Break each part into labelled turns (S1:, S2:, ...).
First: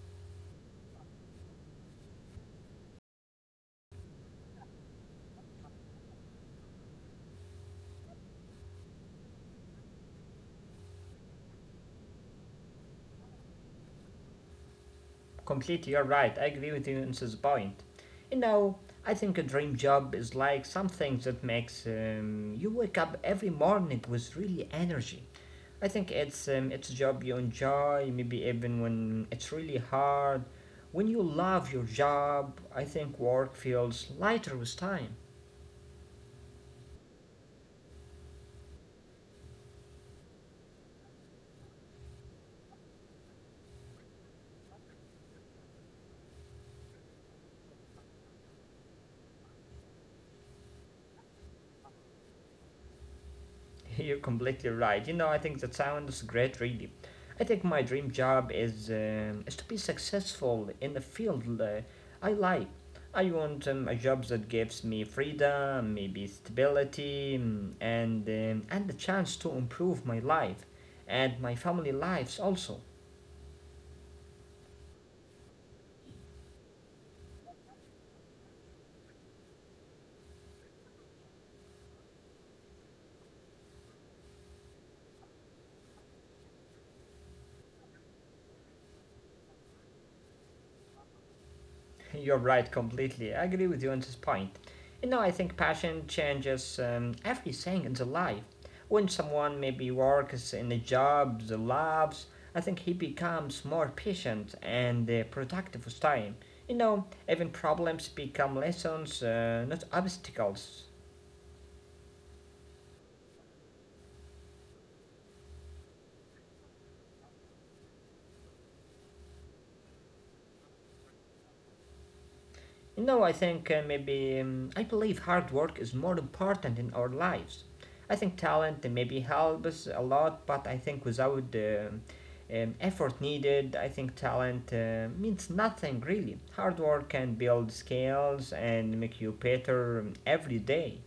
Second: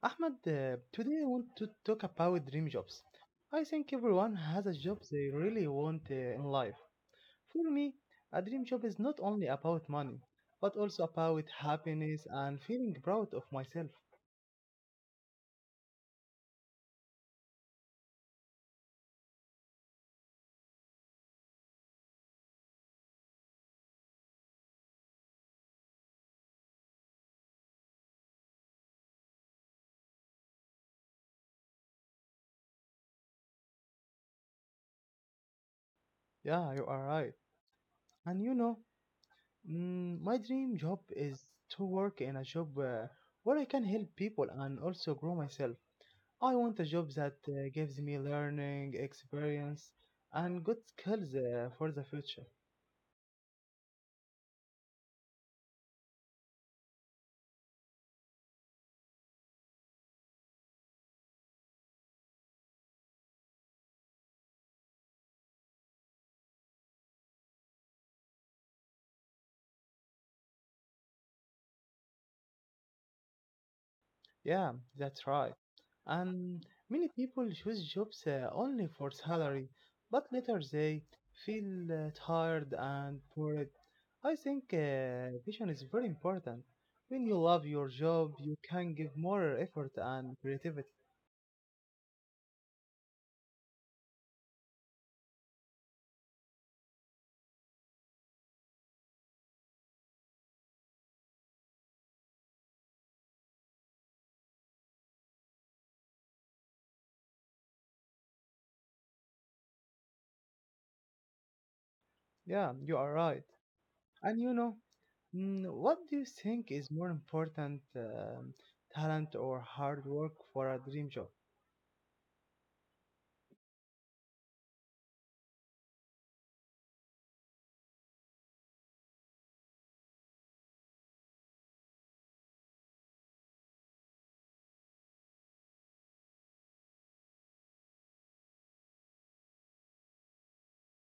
S1: Ahmad, today I want to talk about dream jobs. I think everyone has a job they really want in life. For me, a dream job is not only about money, but also about happiness and feeling proud of myself.
S2: Completely, you're right. I agree with you on this point. You know, I think a dream job is like something that makes you wake up every morning with really energy. I think it's a job you enjoy, maybe even when it's really hard. When you love your job, I think work feels lighter with time.
S1: Yeah, you are right. And you know, my dream job is to work in a job where I can help people and also grow myself. I want a job that gives me learning, experience, and good skills for the future.
S2: You're completely right. You know, I think that sounds great, really. I think my dream job is to be successful in the field I like. I want a job that gives me freedom, maybe stability, mm, and the chance to improve my life and my family lives also.
S1: Yeah, that's right. And many people choose jobs only for salary, but later they feel tired and bored. I think vision is very important. When you love your job, you can give more effort and creativity.
S2: You're right, completely. I agree with you on this point. You know, I think passion changes everything in the life. When someone maybe works in a job they loves, I think he becomes more patient and productive with time. You know, even problems become lessons, not obstacles.
S1: Yeah, you are right. And you know, what do you think is more important, talent or hard work for a dream job?
S2: You know, I think maybe I believe hard work is more important in our lives. I think talent maybe helps a lot, but I think without the effort needed, I think talent means nothing really. Hard work can build skills and make you better every day.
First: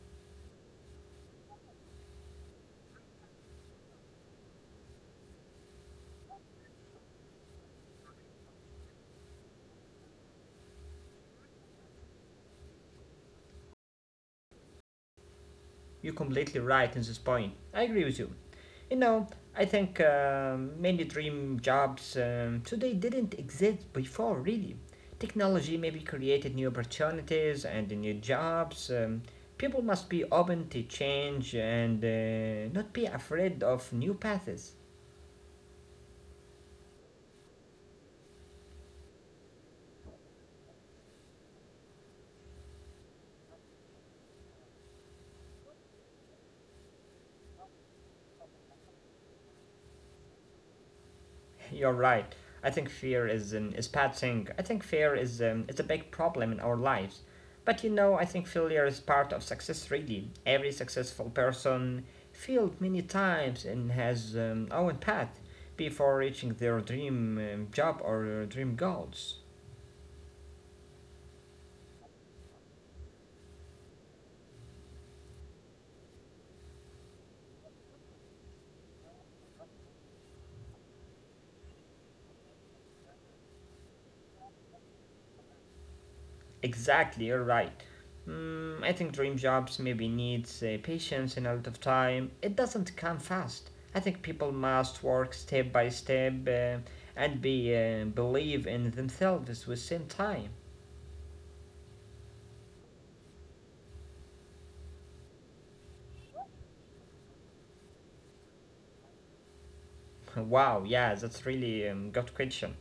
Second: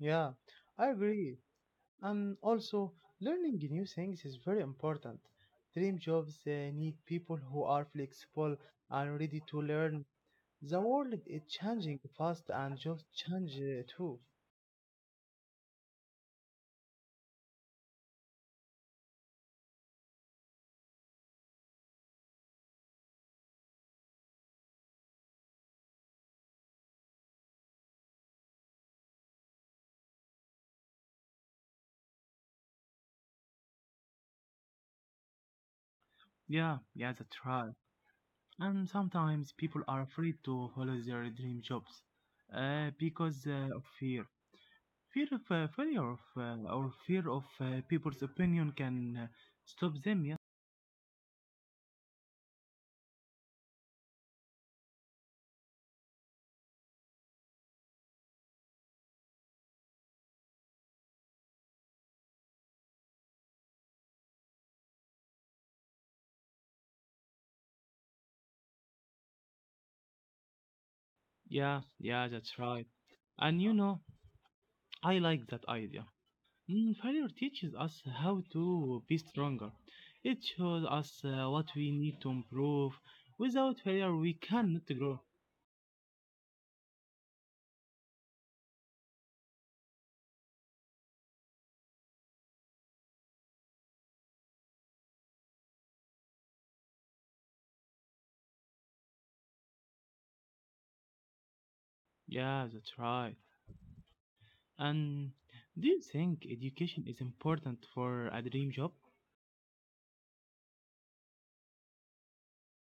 S1: Yeah, I agree. And also, learning new things is very important. Dream jobs need people who are flexible and ready to learn. The world is changing fast and jobs change too.
S2: You're completely right in this point. I agree with you. You know, I think many dream jobs today didn't exist before, really. Technology maybe created new opportunities and new jobs. People must be open to change and not be afraid of new paths.
S1: Yeah, yeah, that's right. And sometimes people are afraid to follow their dream jobs because of fear. Fear of failure of, or fear of people's opinion can stop them, yeah?
S2: You're right. I think fear is bad thing. I think fear is a big problem in our lives. But you know, I think failure is part of success. Really, every successful person failed many times and has own path before reaching their dream job or dream goals.
S1: Yeah, yeah, that's right. And you know, I like that idea. Failure teaches us how to be stronger. It shows us what we need to improve. Without failure, we cannot grow.
S2: Exactly, you're right. Mm, I think dream jobs maybe needs patience and a lot of time. It doesn't come fast. I think people must work step by step and be believe in themselves with same time.
S1: Yeah, that's right. And do you think education is important for a dream job?
S2: Wow, yeah, that's really good question.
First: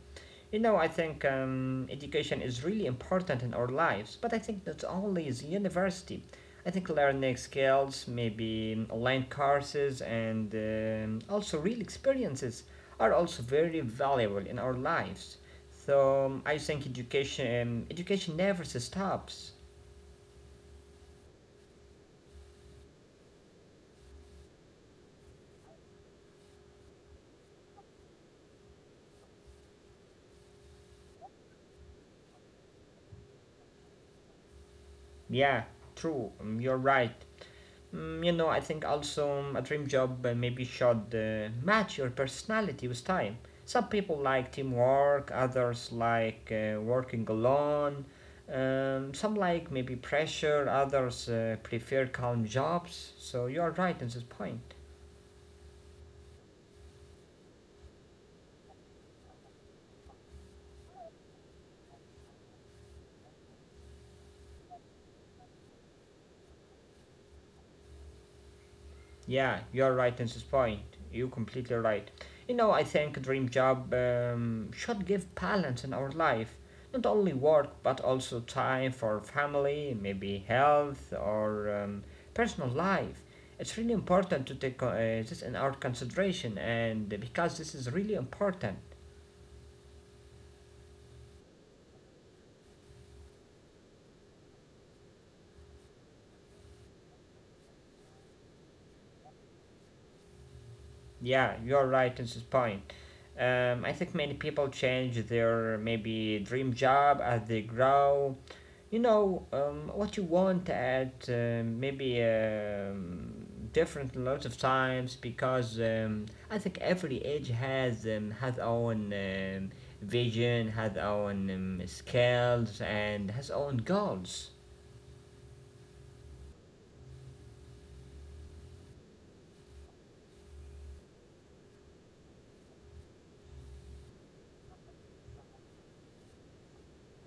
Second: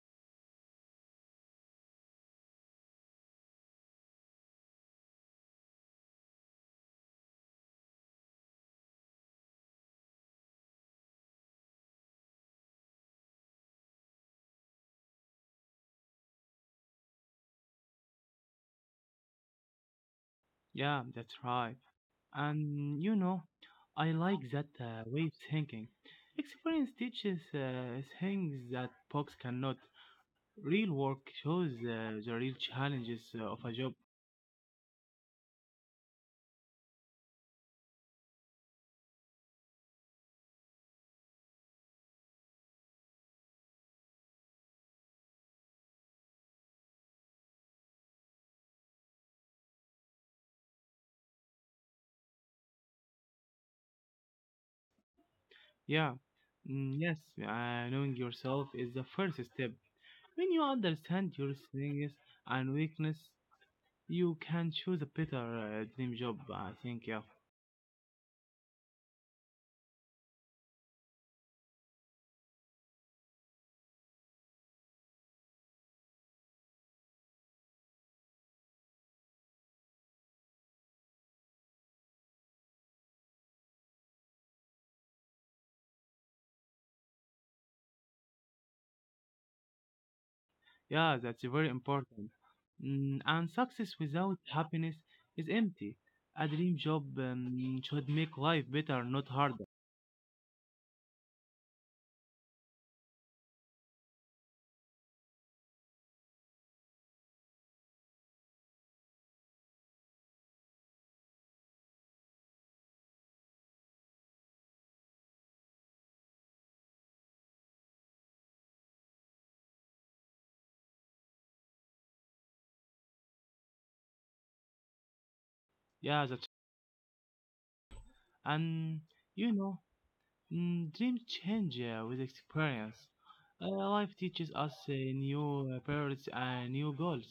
S2: You know, I think education is really important in our lives, but I think not only is university. I think learning skills, maybe online courses, and also real experiences are also very valuable in our lives. So I think education never stops.
S1: Yeah, that's right. And you know, I like that way of thinking. Experience teaches things that books cannot. Real work shows the real challenges of a job.
S2: Yeah, true. You're right. Mm, you know, I think also a dream job maybe should match your personality with time. Some people like teamwork, others like working alone, some like maybe pressure, others prefer calm jobs. So you are right in this point.
S1: Yeah, yes, knowing yourself is the first step. When you understand your strengths and weakness, you can choose a better dream job. I think, yeah,
S2: Yeah, you're right in this point. You're completely right. You know, I think dream job should give balance in our life. Not only work, but also time for family, maybe health or personal life. It's really important to take this in our consideration, and because this is really important.
S1: yeah, that's very important. And success without happiness is empty. A dream job should make life better, not harder.
S2: Yeah, you're right in this point. I think many people change their maybe dream job as they grow. You know, what you want at maybe different lots of times because I think every age has own vision, has own skills, and has own goals.
S1: Yeah, that's And you know, dreams change with experience. Life teaches us new priorities and new goals.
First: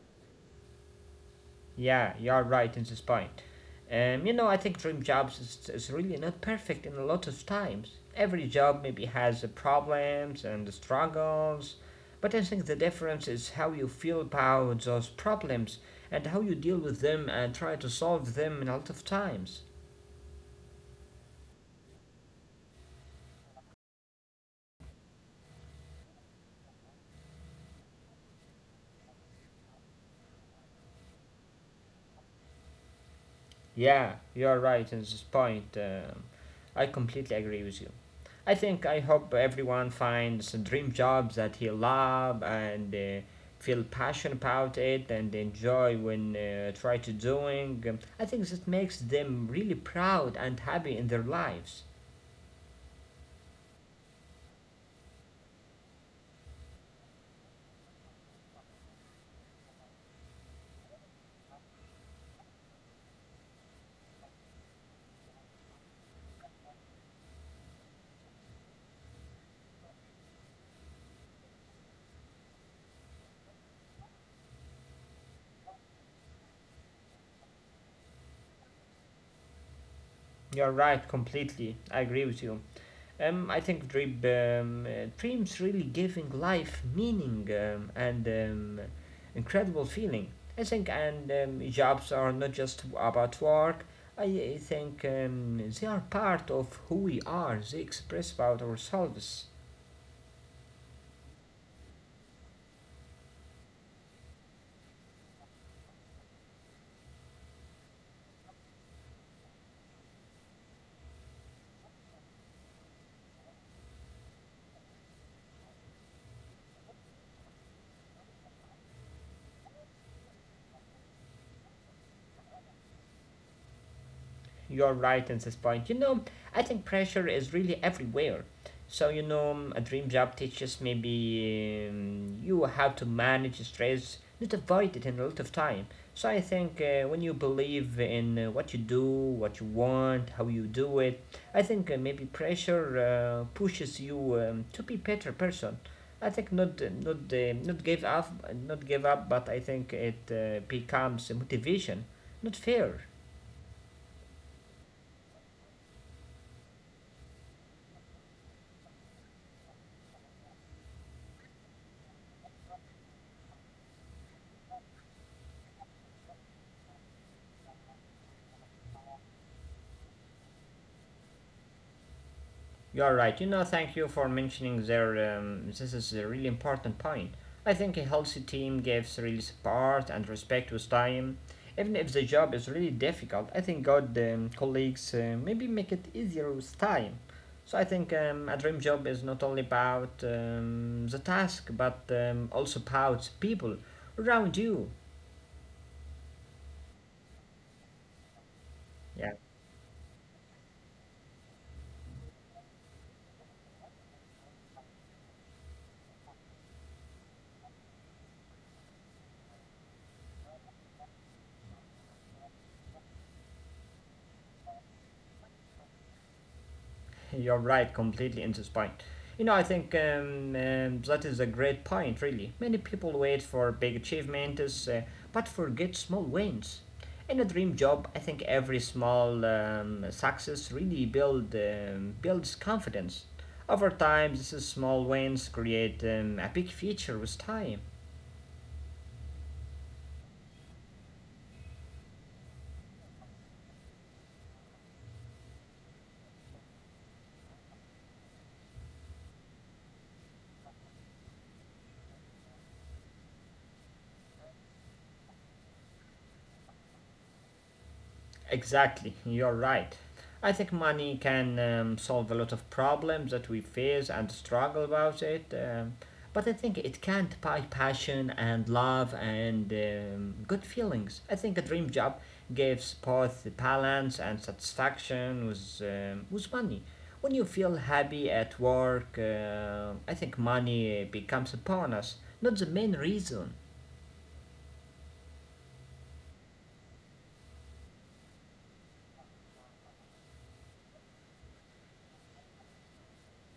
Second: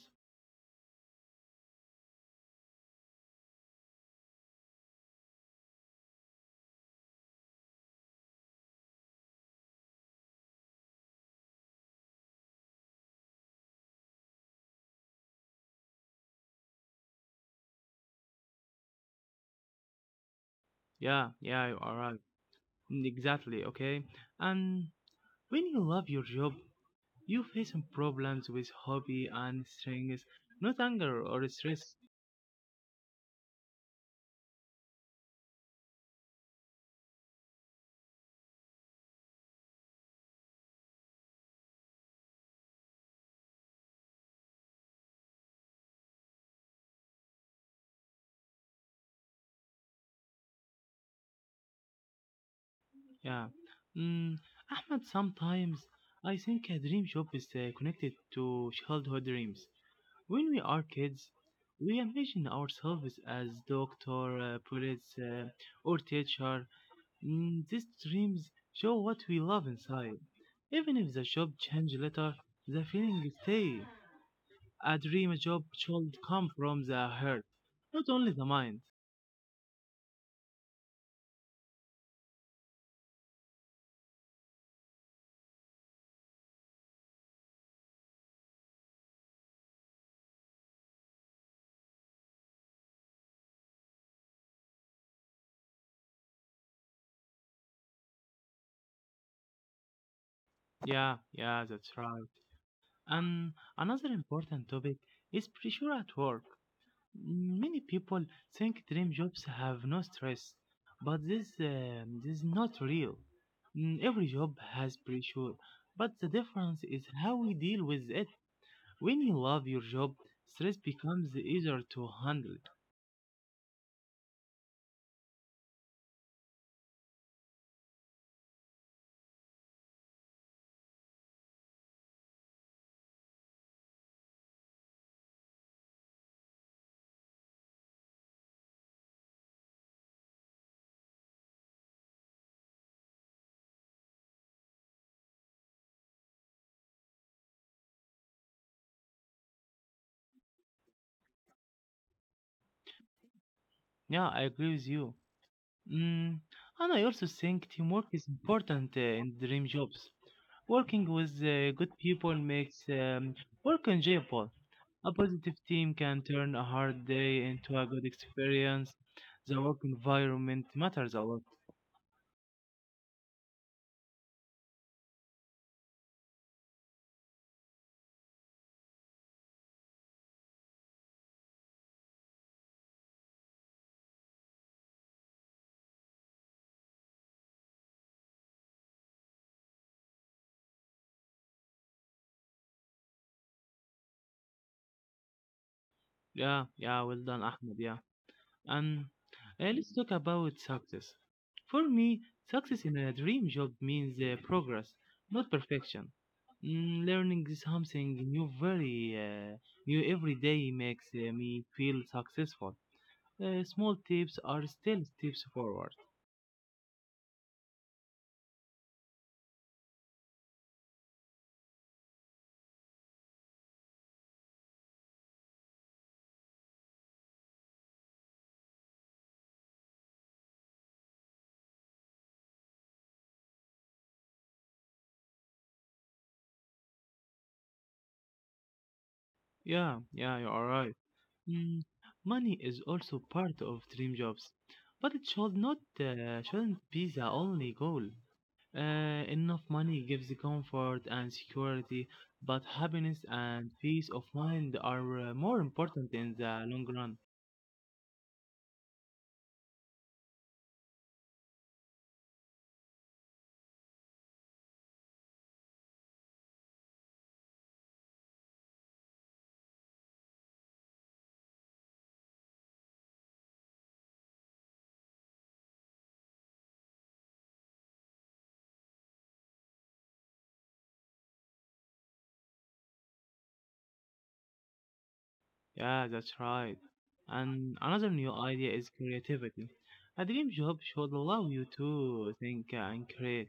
S2: Yeah, you're right in this point. You know, I think dream jobs is really not perfect in a lot of times. Every job maybe has the problems and the struggles, but I think the difference is how you feel about those problems and how you deal with them and try to solve them in a lot of times.
S1: Yeah, yeah, you are right. Exactly, okay? And when you love your job, you face some problems with hobby and strings, not anger or stress.
S2: Yeah, you're right in this point. I completely agree with you. I think I hope everyone finds a dream job that he love and feel passion about it and enjoy when try to doing. I think that makes them really proud and happy in their lives.
S1: Yeah. Mm, Ahmed, sometimes I think a dream job is connected to childhood dreams. When we are kids, we envision ourselves as doctor, police, or teacher. These dreams show what we love inside. Even if the job change later, the feeling stay. A dream job should come from the heart, not only the mind.
S2: You're right, completely. I agree with you. I think dreams really giving life meaning and incredible feeling. I think and jobs are not just about work. I, I think they are part of who we are. They express about ourselves.
S1: Yeah, yeah, that's right. And another important topic is pressure at work. Many people think dream jobs have no stress, but this is not real. Every job has pressure, but the difference is how we deal with it. When you love your job, stress becomes easier to handle.
S2: You're right at this point. You know, I think pressure is really everywhere. So, you know, a dream job teaches maybe you how to manage stress, not avoid it in a lot of time. So, I think when you believe in what you do, what you want, how you do it, I think maybe pressure pushes you to be better person. I think not not give up, not give up, but I think it becomes a motivation, not fear.
S1: Yeah, I agree with you. Mm, and I also think teamwork is important in dream jobs. Working with good people makes work enjoyable. A positive team can turn a hard day into a good experience. The work environment matters a lot.
S2: You're right. You know, thank you for mentioning there. This is a really important point. I think a healthy team gives really support and respect with time. Even if the job is really difficult, I think good colleagues maybe make it easier with time. So I think a dream job is not only about the task, but also about people around you.
S1: Yeah, yeah, well done, Ahmed. Yeah. And
S2: Yeah.
S1: let's talk about success. For me, success in a dream job means progress, not perfection. Learning something new very new every day makes me feel successful. Small tips are still steps forward.
S2: You're right, completely into spine. You know, I think that is a great point, really. Many people wait for big achievements but forget small wins. In a dream job, I think every small success really builds confidence. Over time, these small wins create a big future with time.
S1: Yeah, yeah, you are right. Mm, Money is also part of dream jobs, but it shouldn't be the only goal. Enough money gives the comfort and security, but happiness and peace of mind are more important in the long run.
S2: Exactly, you're right. I think money can solve a lot of problems that we face and struggle about it. But I think it can't buy passion and love and good feelings. I think a dream job gives both balance and satisfaction with money. When you feel happy at work, I think money becomes a bonus, not the main reason.
S1: Yeah, that's right. And another new idea is creativity. A dream job should allow you to think and create.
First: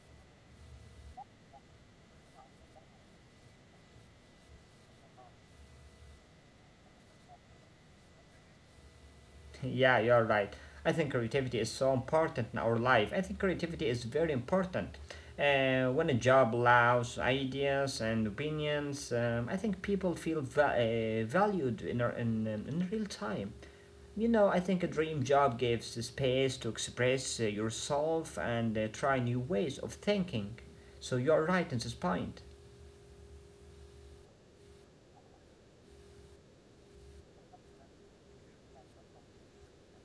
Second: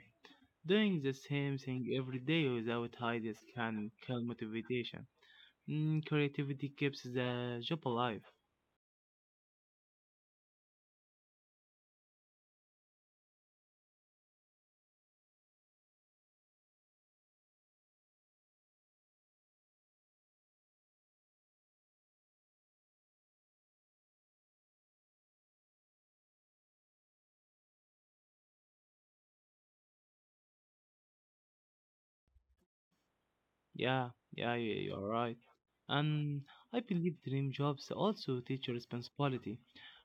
S1: Doing the same thing every day without ideas can kill motivation. Creativity keeps the job alive.
S2: Yeah, you're right. I think creativity is so important in our life. I think creativity is very important. When a job allows ideas and opinions, I think people feel valued in in real time. You know, I think a dream job gives the space to express yourself and try new ways of thinking. So you're right in this point.
S1: Yeah, yeah, you're right. And I believe dream jobs also teach you responsibility.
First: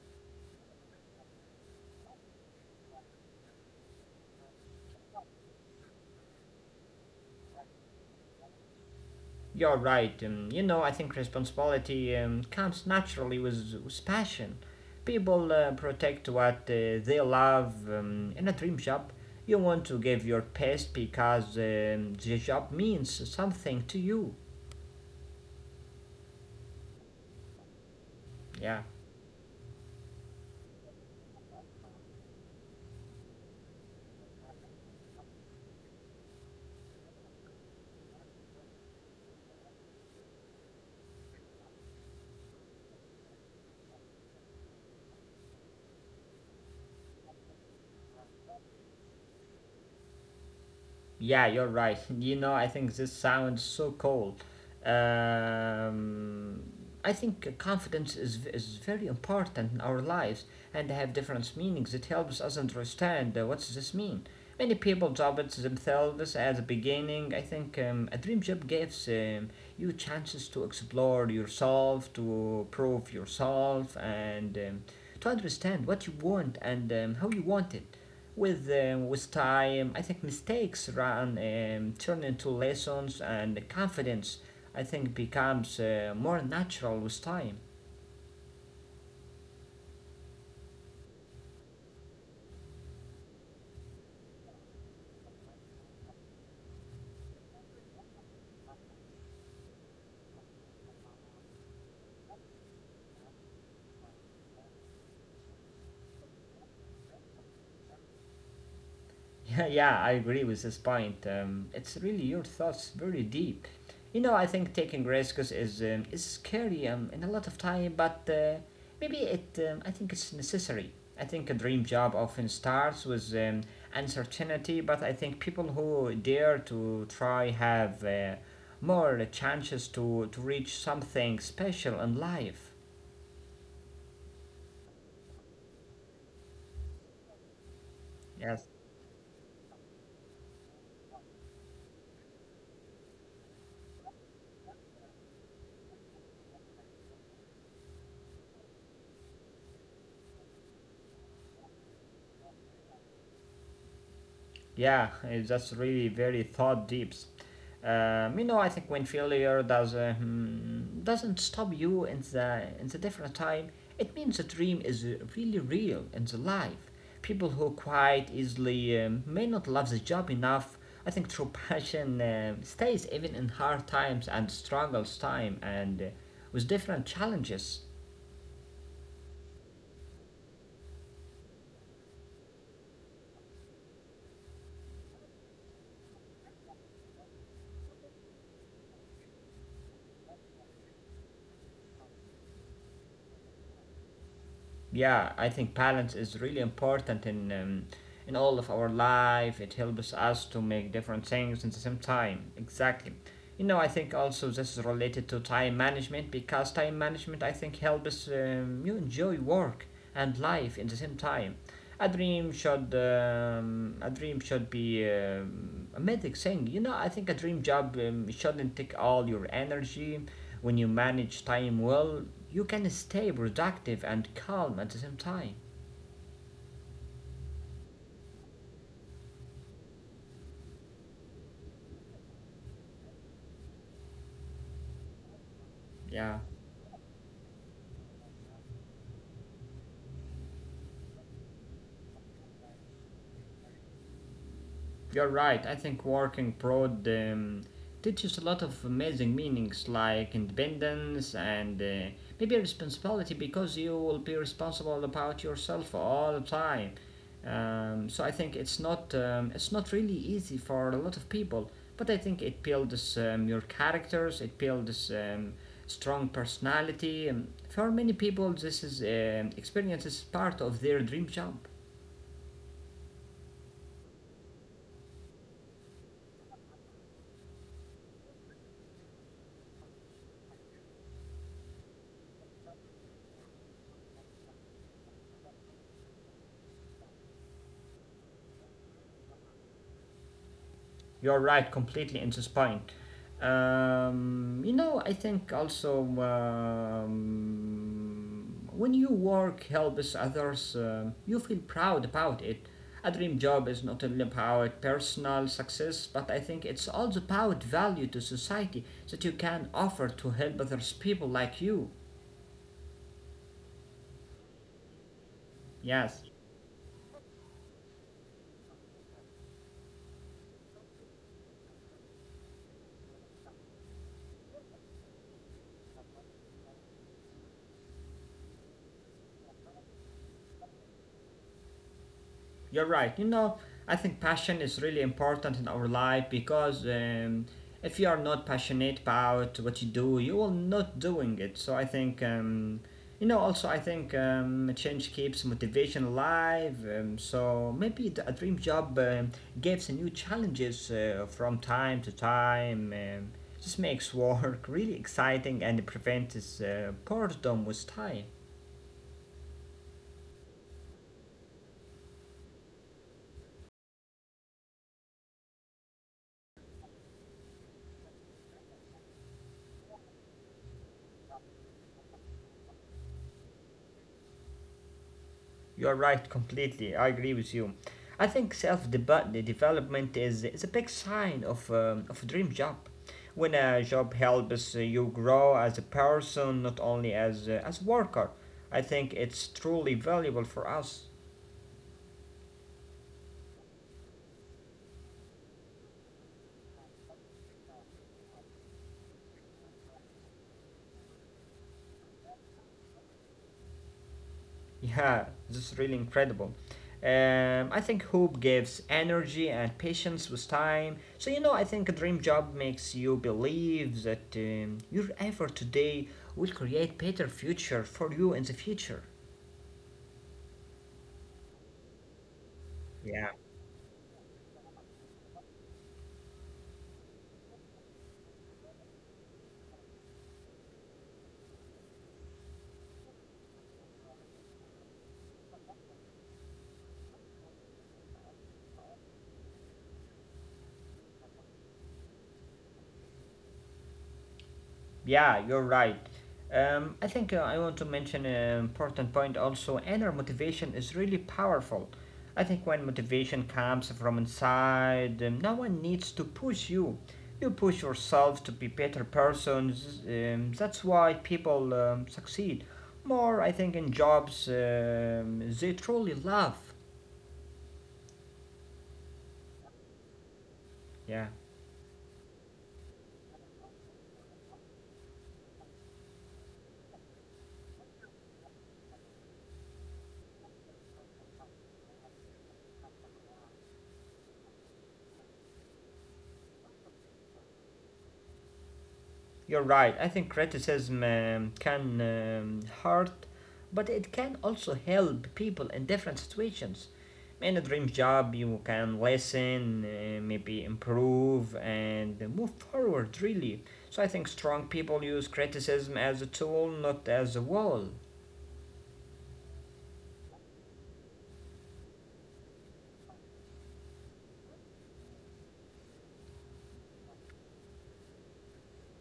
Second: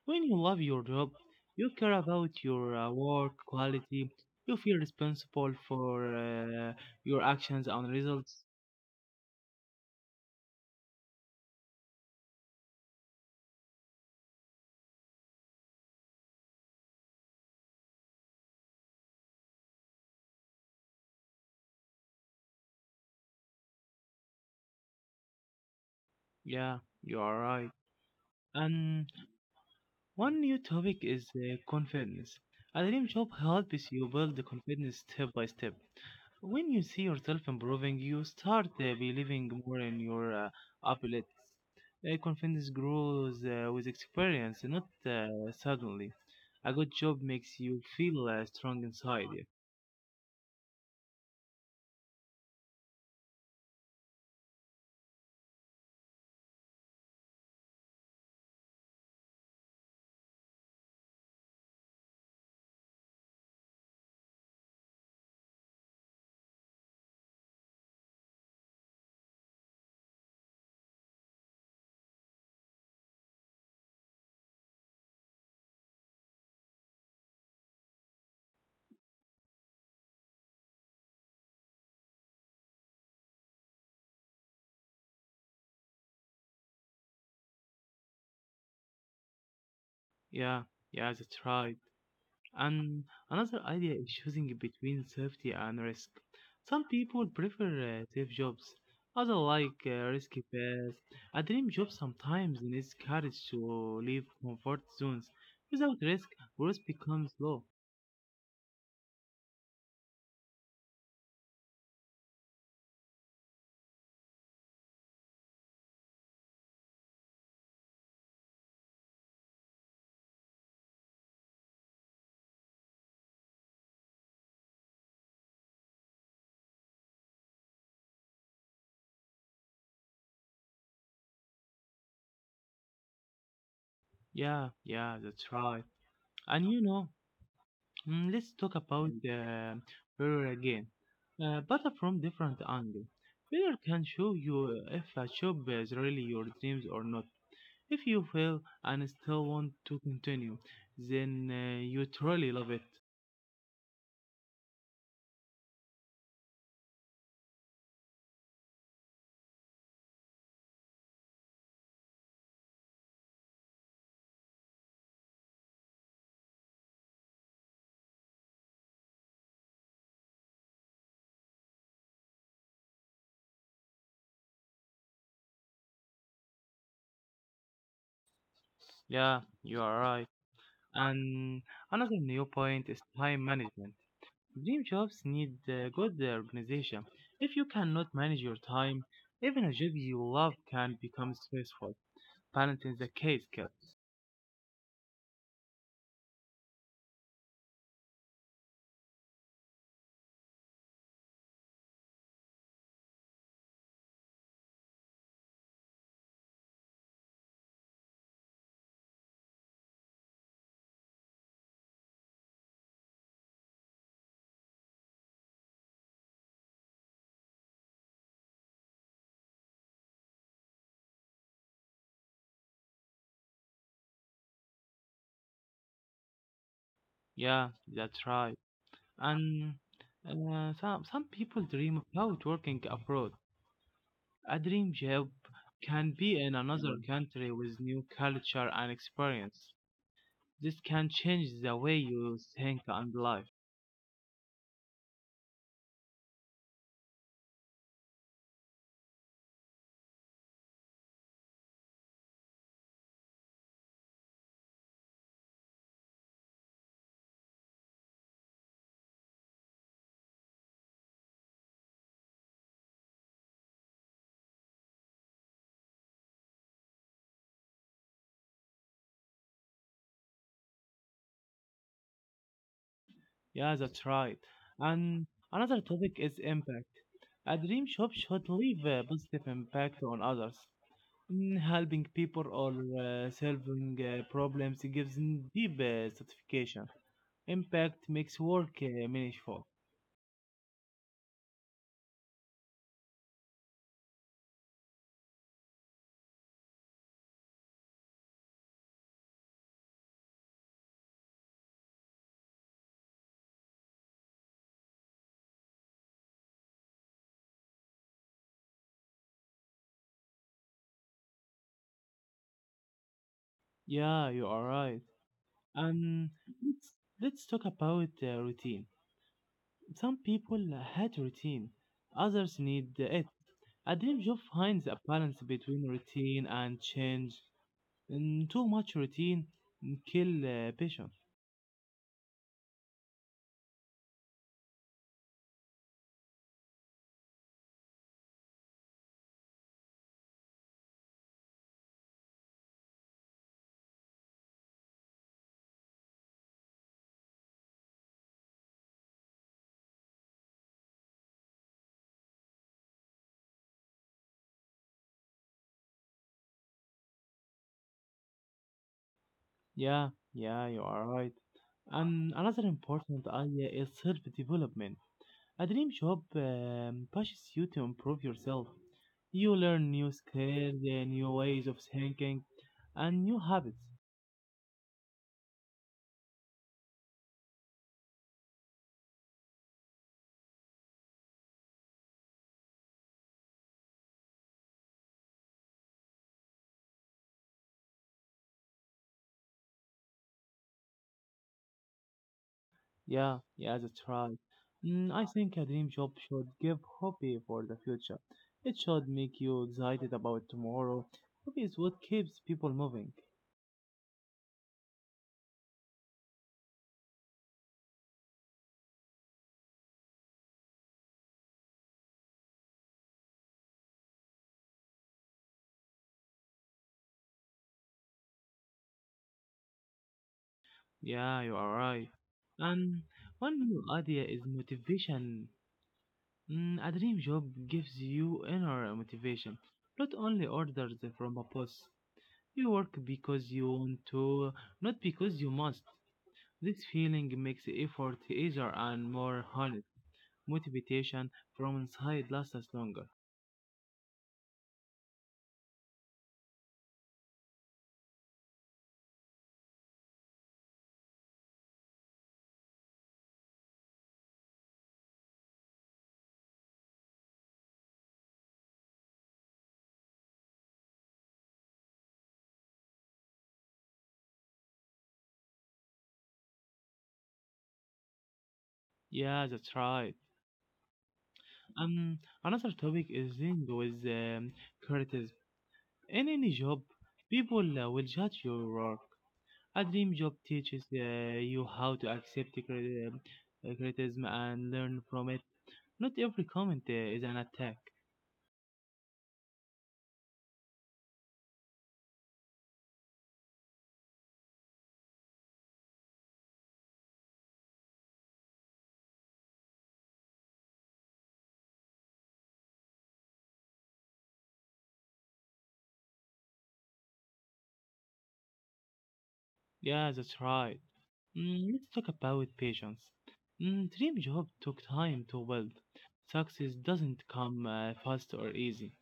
S1: When you love your job, you care about your work quality. You feel responsible for your actions and results.
S2: You're right. You know, I think responsibility comes naturally with passion. People protect what they love in a dream job. You want to give your best because the job means something to you.
S1: Yeah, you are right.
S2: Yeah.
S1: And one new topic is confidence. A dream job helps you build the confidence step by step. When you see yourself improving, you start believing more in your abilities. Confidence grows with experience, not suddenly. A good job makes you feel strong inside.
S2: Yeah, you're right. You know, I think this sounds so cold. Um, I think confidence is very important in our lives and they have different meanings. It helps us understand what does this mean. Many people job it themselves at the beginning. I think a dream job gives you chances to explore yourself, to prove yourself, and to understand what you want and how you want it. With with time, I think mistakes run turn into lessons, and confidence I think becomes more natural with time.
S1: Yeah, yeah, yeah, that's right. And another idea is choosing between safety and risk. Some people prefer safe jobs, others like risky paths. A dream job sometimes needs courage to leave comfort zones. Without risk, growth becomes low.
S2: Yeah, yeah, I agree with this point. It's really your thoughts very deep. You know, I think taking risks is scary in a lot of time, but maybe it. I think it's necessary. I think a dream job often starts with uncertainty, but I think people who dare to try have more chances to reach something special in life.
S1: Yeah, yeah, that's right. And you know, let's
S2: Yes.
S1: talk about failure again, but from different angle. Failure can show you if a job is really your dreams or not. If you fail and still want to continue, then you truly love it.
S2: Yeah, it's just really very thought deeps. You know, I think when failure does doesn't stop you in the different time, it means the dream is really real in the life. People who quite easily may not love the job enough. I think true passion stays even in hard times and struggles time and with different challenges.
S1: Yeah, you are right. And another new point is time management. Dream jobs need good organization. If you cannot manage your time, even a job you love can become stressful. Balance is the key skill.
S2: Yeah, I think balance is really important in all of our life. It helps us to make different things at the same time. Exactly. You know, I think also this is related to time management because time management I think helps you enjoy work and life in the same time. A dream should be a magic thing. You know, I think a dream job shouldn't take all your energy. When you manage time well, you can stay productive and calm at the same time.
S1: Yeah, that's right. And some people dream about working abroad. A dream job can be
S2: Yeah.
S1: in another country with new culture and experience. This can change the way you think and life.
S2: You're right. I think working abroad teaches a lot of amazing meanings like independence and maybe responsibility because you will be responsible about yourself all the time. So I think it's not really easy for a lot of people, but I think it builds your characters. It builds strong personality. For many people, this is experience is part of their dream job.
S1: Yeah, that's right. And another topic is impact. A dream job should leave a positive impact on others. Helping people or solving problems gives deep satisfaction. Impact makes work meaningful.
S2: You're right, completely in this point. I think also when you work, helps others, you feel proud about it. A dream job is not only about personal success, but I think it's also about value to society that you can offer to help others people like you.
S1: Yeah, you are right.
S2: Yes.
S1: And let's, let's talk about routine. Some people hate routine, others need it. A dream job finds a balance between routine and change. Too much routine kill patience.
S2: You're right. You know, I think passion is really important in our life because if you are not passionate about what you do, you will not doing it. So I think, also I think change keeps motivation alive. So maybe a dream job gives new challenges from time to time. This makes work really exciting and prevents boredom with time.
S1: Yeah, yeah, you are right. And another important idea is self-development. A dream job pushes you to improve yourself. You learn new skills, new ways of thinking, and new habits.
S2: You're right, completely. I agree with you. I think self development is a big sign of a dream job. When a job helps you grow as a person, not only as a worker, I think it's truly valuable for us.
S1: Yeah, yeah, that's right. I think a dream job should give hope for the future. It should make you excited about tomorrow. Hope is what keeps people moving.
S2: Yeah, this is really incredible. I think hope gives energy and patience with time. So, I think a dream job makes you believe that your effort today will create better future for you in the future.
S1: Yeah, you are right. And
S2: Yeah,
S1: one new idea is motivation. A dream job gives you inner motivation, not only orders from a boss. You work because you want to, not because you must. This feeling makes effort easier and more honest. Motivation from inside lasts longer.
S2: yeah, you're right. I think I want to mention an important point also. Inner motivation is really powerful. I think when motivation comes from inside, no one needs to push you. You push yourself to be better persons. That's why people succeed more. I think in jobs they truly love.
S1: Yeah, that's right.
S2: Yeah.
S1: Another topic is linked with criticism. In any job, people will judge your work. A dream job teaches you how to accept criticism and learn from it. Not every comment is an attack.
S2: You're right. I think criticism can hurt, but it can also help people in different situations. In a dream job, you can listen, maybe improve, and move forward, really. So I think strong people use criticism as a tool, not as a wall.
S1: Yeah, that's right. Let's talk about patience. Dream job took time to build. Success doesn't come fast or easy.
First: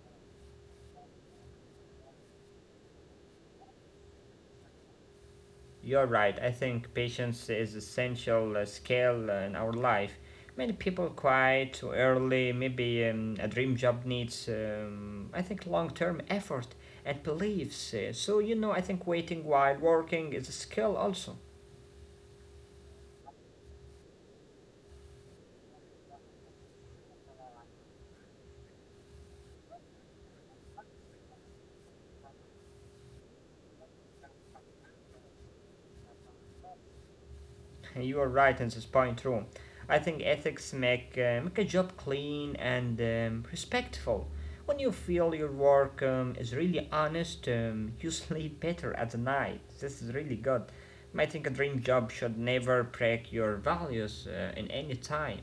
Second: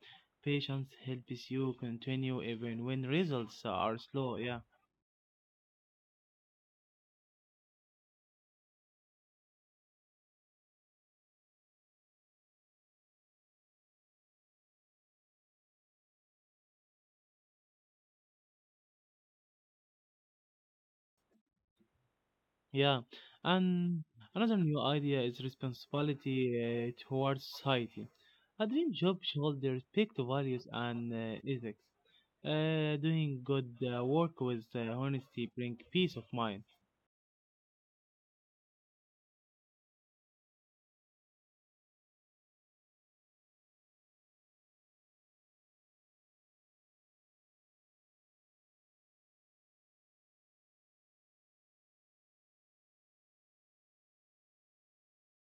S1: Patience helps you continue even when results are slow. Yeah,
S2: You're right. I think patience is essential skill in our life. Many people quit too early. Maybe a dream job needs, I think, long-term effort and beliefs. So you know, I think waiting while working is a skill also.
S1: yeah. And another new idea is responsibility towards society. A dream job should respect values and ethics. Doing good work with honesty bring peace of mind.
S2: You are right in this is point, too. I think ethics make make a job clean and respectful. When you feel your work is really honest, you sleep better at the night. This is really good. I think a dream job should never break your values in any time.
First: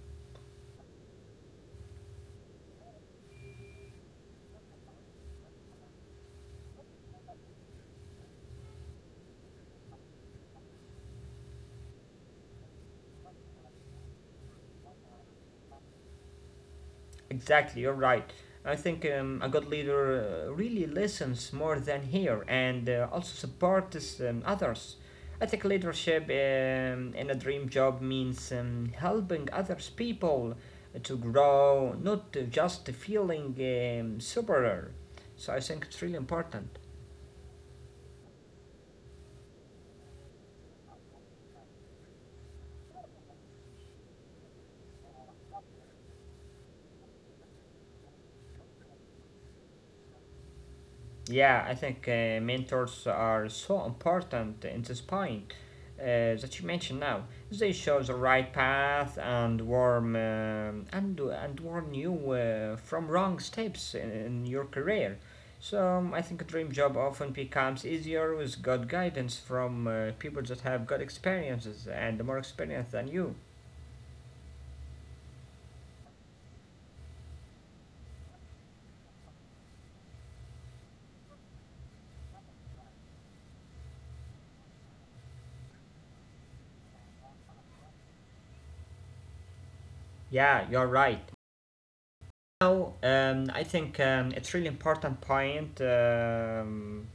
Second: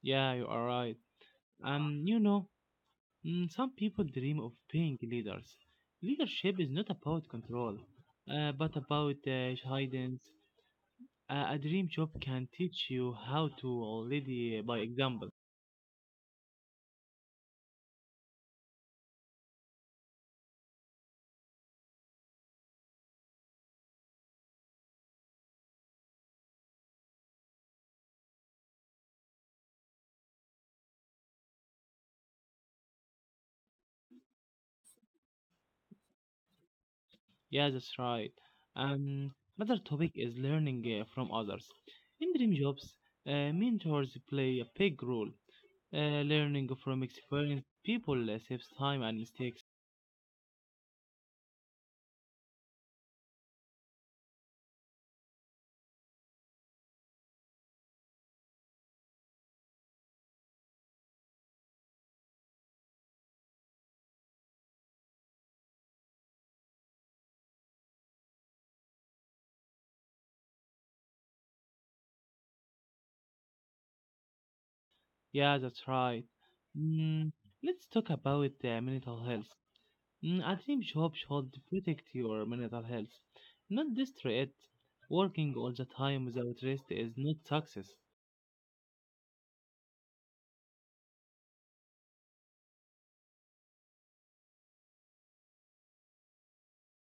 S1: Yeah, you are right. You know, some people dream of being leaders. Leadership is not about control, but about guidance. A dream job can teach you how to lead by example.
S2: Exactly, you're right. I think a good leader really listens more than hear and also supports others. I think leadership in a dream job means helping others people to grow, not just feeling superior. So I think it's really important.
S1: Yeah, that's right. Um, Another topic is learning from others. In dream jobs, mentors play a big role. Learning from experienced people saves time and mistakes.
S2: Yeah, I think mentors are so important in this point that you mentioned now. They show the right path and warm and warn you from wrong steps in your career. So I think a dream job often becomes easier with good guidance from people that have good experiences and more experience than you.
S1: Yeah, that's right. Mm, let's talk about mental health. A dream job should protect your mental health, not destroy it. Working all the time without rest is not success.
S2: Yeah, you're right. Now, I think it's really important point.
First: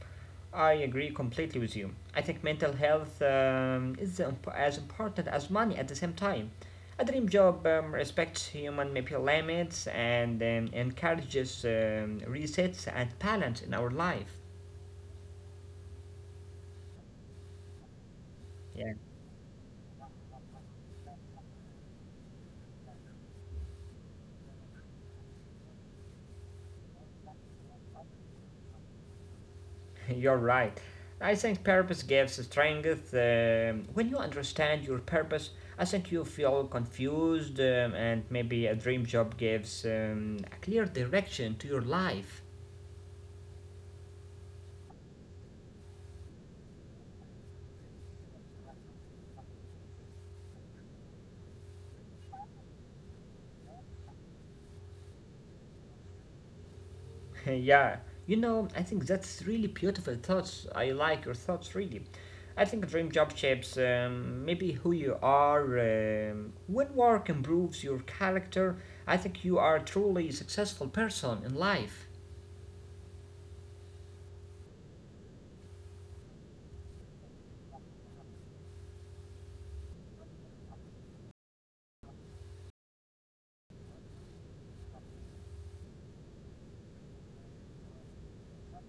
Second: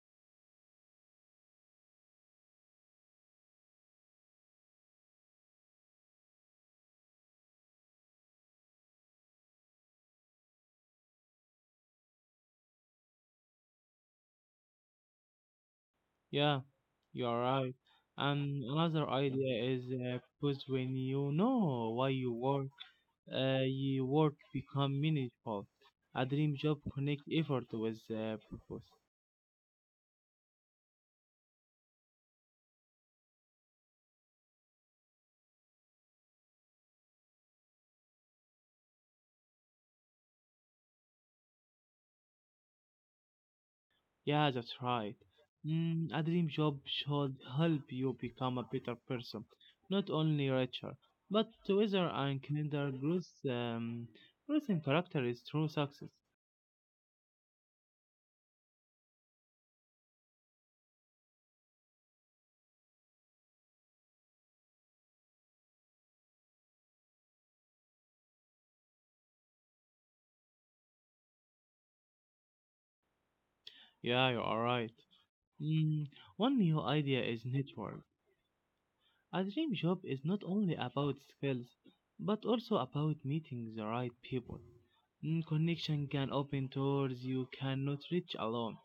S2: I agree completely with you. I think mental health is as important as money at the same time. A dream job respects human maybe limits and encourages resets and balance in our life.
S1: Yeah, you are right. And
S2: Yeah.
S1: another idea is because when you know why you work, your work become meaningful. A dream job connect effort with purpose.
S2: You're right. I think purpose gives strength. When you understand your purpose, I think you feel confused, and maybe a dream job gives a clear direction to your life.
S1: Yeah, that's right. A dream job should help you become a better person, not only richer, but wiser and kinder growth, growth in character is true success.
S2: Yeah, you know, I think that's really beautiful thoughts. I like your thoughts really. I think a dream job shapes maybe who you are. When work improves your character, I think you are a truly successful person in life.
S1: Yeah, you are right. Mm, One new idea is network. A dream job is not only about skills, but also about meeting the right people. Connection can open doors you cannot reach alone.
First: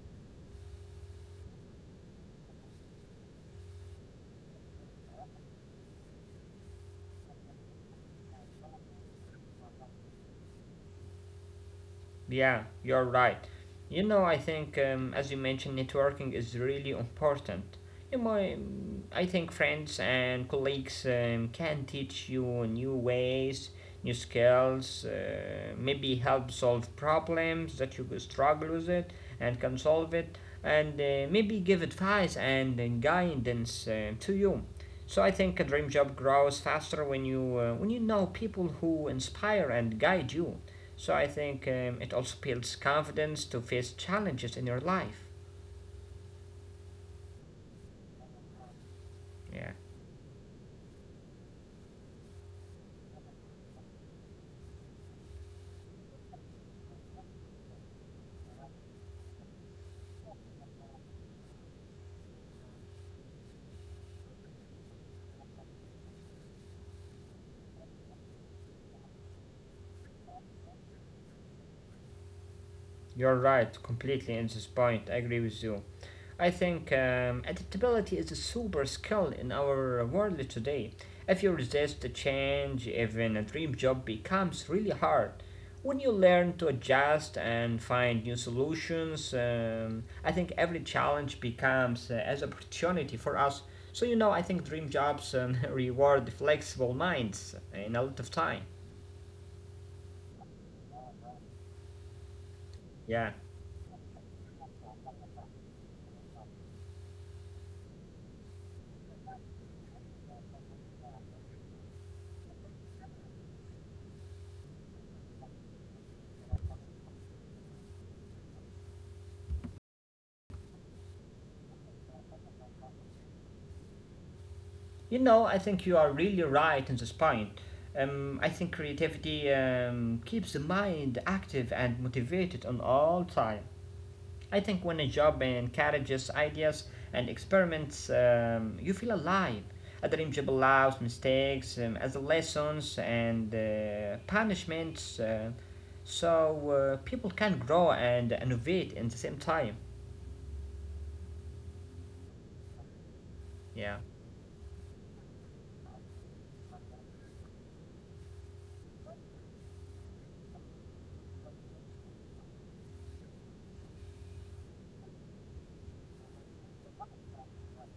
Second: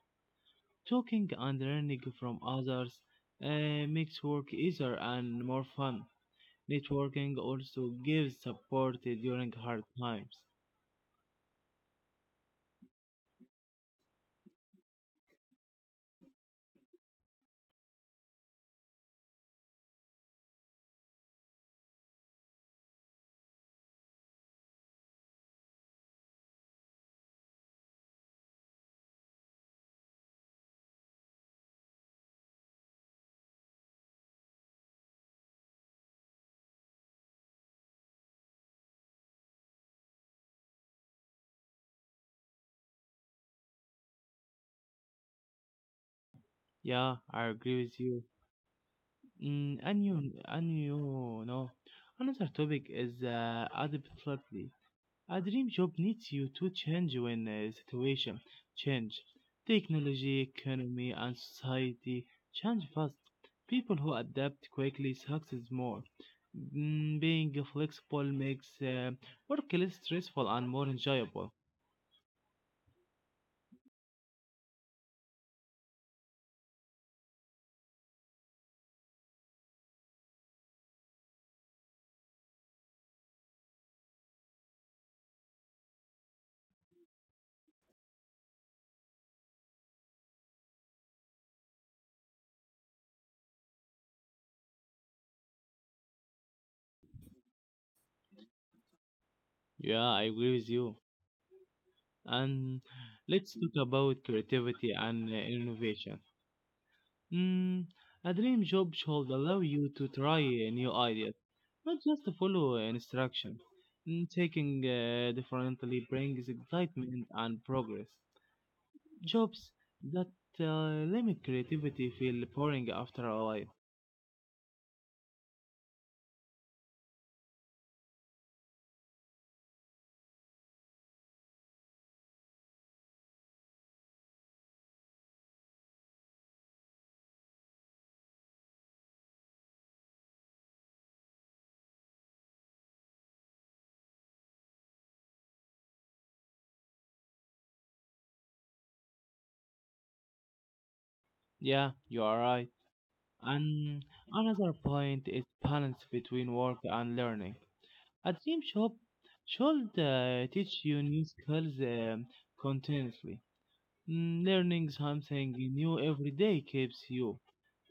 S1: Talking and learning from others makes work easier and more fun. Networking also gives support during hard times.
S2: Yeah, you're right. You know, I think, as you mentioned, networking is really important. You know, I think friends and colleagues can teach you new ways, new skills, maybe help solve problems that you could struggle with it and can solve it, and maybe give advice and guidance to you. So I think a dream job grows faster when you when you know people who inspire and guide you. So I think it also builds confidence to face challenges in your life.
S1: Yeah, I agree with you.
S2: Yeah,
S1: Mm, and you know, another topic is adaptability. A dream job needs you to change when situation change. Technology, economy, and society change fast. People who adapt quickly succeed more. Being flexible makes work less stressful and more enjoyable.
S2: you're right completely in this point. I agree with you. I think adaptability is a super skill in our world today. If you resist the change, even a dream job becomes really hard. When you learn to adjust and find new solutions, I think every challenge becomes as opportunity for us. So you know, I think dream jobs reward flexible minds in a lot of time.
S1: Yeah, I agree with you. And
S2: Yeah.
S1: let's talk about creativity and innovation. Mm, a dream job should allow you to try new ideas, not just to follow instruction. Taking differently brings excitement and progress. Jobs that limit creativity feel boring after a while.
S2: You know, I think you are really right in this point. I think creativity keeps the mind active and motivated on all time. I think when a job encourages ideas and experiments, you feel alive. A dream job allows mistakes as lessons and punishments, so people can grow and innovate in the same time.
S1: Yeah, you are right.
S2: Yeah,
S1: And another point is balance between work and learning. A dream job should teach you new skills continuously. Learning something new every day keeps you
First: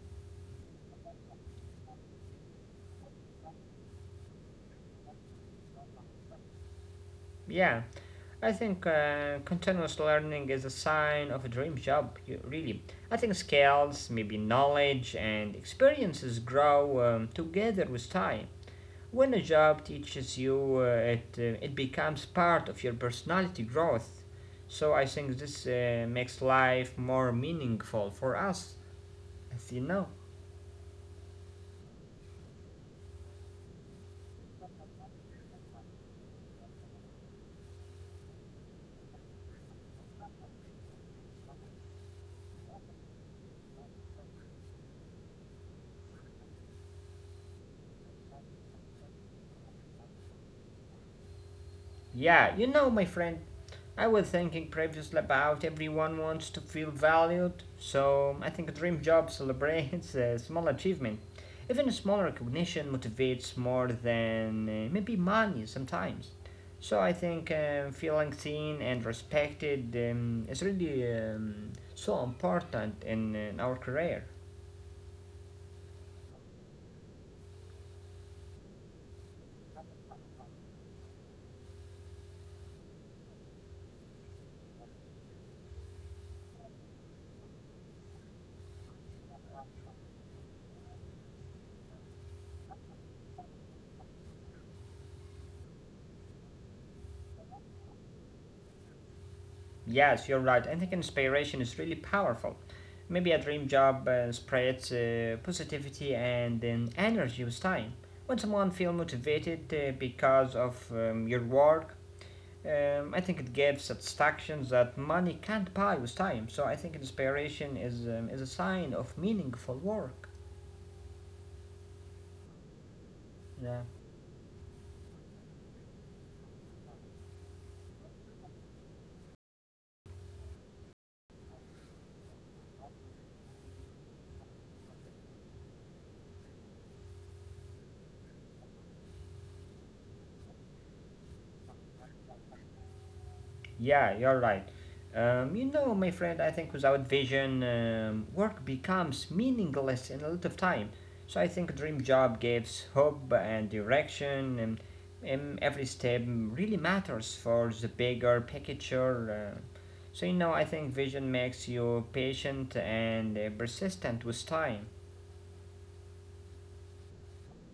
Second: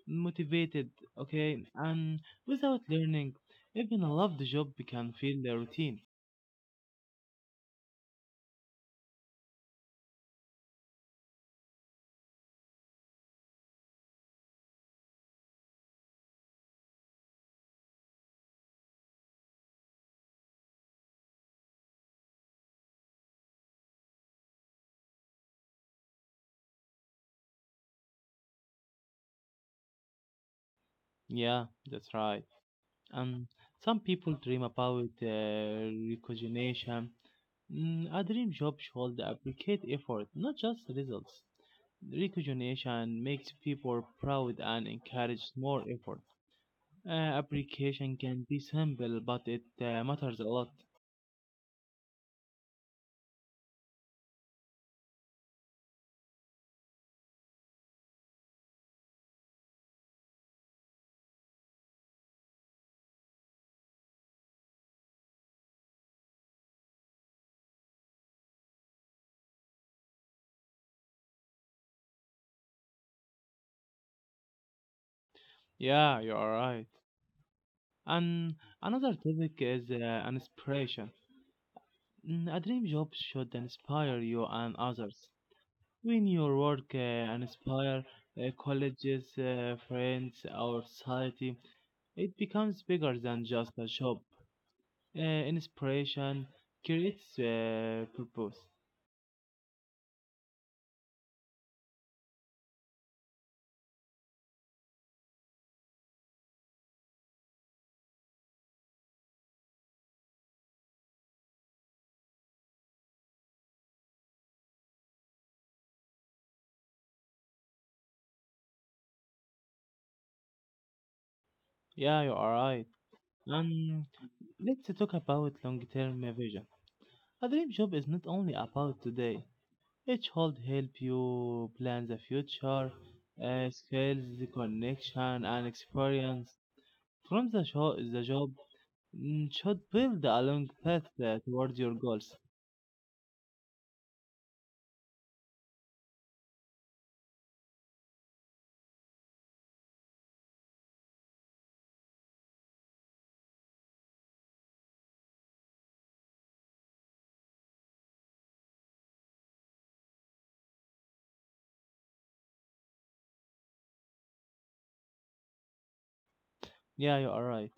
S1: motivated, okay? And without learning, even a loved job can feel the routine.
S2: yeah. I think continuous learning is a sign of a dream job, really. I think skills, maybe knowledge, and experiences grow together with time. When a job teaches you, it becomes part of your personality growth. So I think this makes life more meaningful for us, as you know.
S1: Yeah, that's right. And some people dream about recognition. A dream job should appreciate effort, not just results. Recognition makes people proud and encourages more effort. Application can be simple, but it matters a lot.
S2: Yeah, you know, my friend, I was thinking previously about everyone wants to feel valued, so I think a dream job celebrates a small achievement. Even a small recognition motivates more than maybe money sometimes. So I think feeling seen and respected is really so important in our career.
S1: Yeah, you are right. And another topic is inspiration. A dream job should inspire you and others. When your work inspire colleges, friends, our society, it becomes bigger than just a job. Inspiration creates purpose.
S2: Yes, you're right. I think inspiration is really powerful. Maybe a dream job spreads positivity and then energy with time. When someone feels motivated because of your work, I think it gives satisfactions that money can't buy with time. So I think inspiration is a sign of meaningful work.
S1: Yeah, you are right.
S2: Yeah.
S1: And let's talk about long-term vision. A dream job is not only about today. Each hold help you plan the future, skills, the connection, and experience from the job should build a long path towards your goals.
S2: Yeah, you're right. You know, my friend, I think without vision, work becomes meaningless in a lot of time. So I think dream job gives hope and direction, and every step really matters for the bigger picture. So you know, I think vision makes you patient and persistent with time.
S1: Yeah, you are right.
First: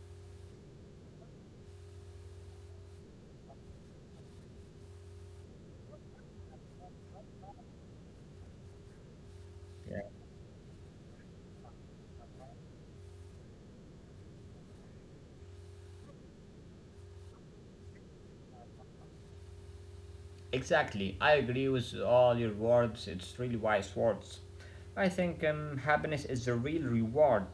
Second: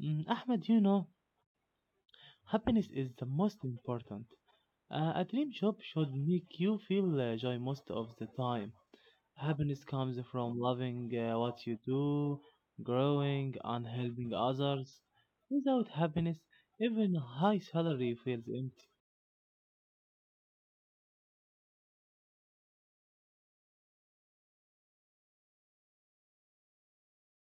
S1: Ahmed, you know, happiness is the most important. A dream job should make you feel joy most of the time. Happiness
S2: Yeah,
S1: comes from loving what you do, growing, and helping others. Without happiness, even a high salary feels empty.
S2: exactly. I agree with all your words. It's really wise words. I think happiness is a real reward.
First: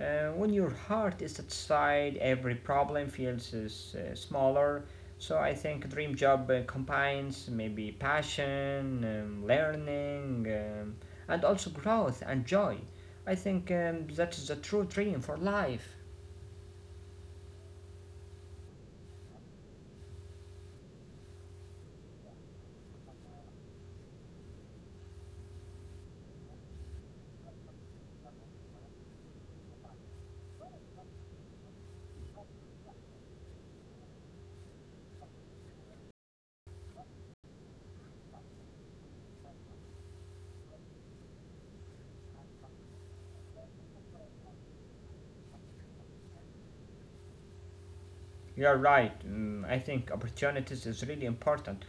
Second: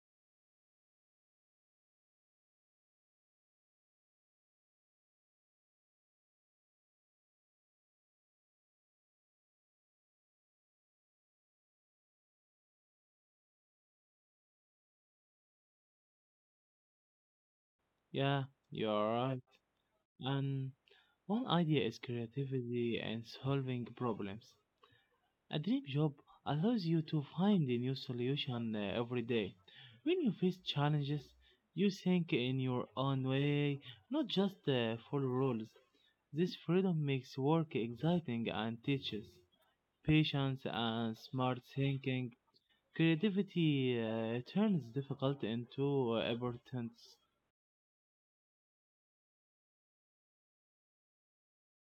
S2: When your heart is satisfied, every problem feels smaller. So I think dream job combines maybe passion, learning, and also growth and joy. I think that is the true dream for life.
S1: Yeah, you're right. And one idea is creativity and solving problems. A dream job allows you to find a new solution every day. When you face challenges, you think in your own way, not just follow rules. This freedom makes work exciting and teaches patience and smart thinking. Creativity turns difficult into importance.
S2: You're right. Mm, I think opportunities is really important.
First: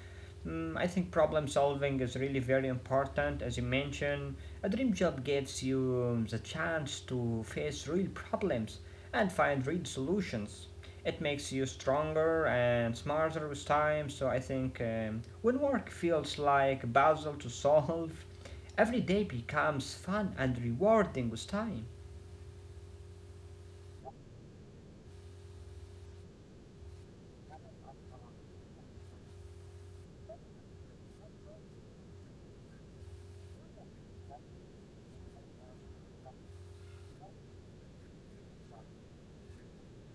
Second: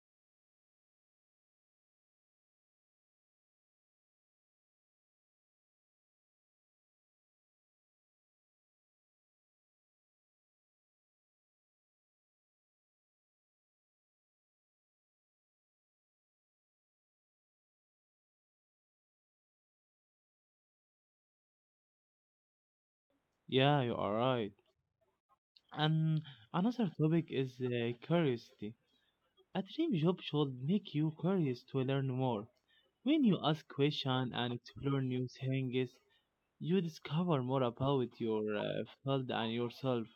S2: Mm, I think problem solving is really very important. As you mentioned, a dream job gives you the chance to face real problems and find real solutions. It makes you stronger and smarter with time. So I think when work feels like a puzzle to solve, every day becomes fun and rewarding with time.
S1: Yeah, you are right. And another topic is curiosity. A dream job should make you curious to learn more. When you ask questions and explore new things, you discover more about your field and yourself.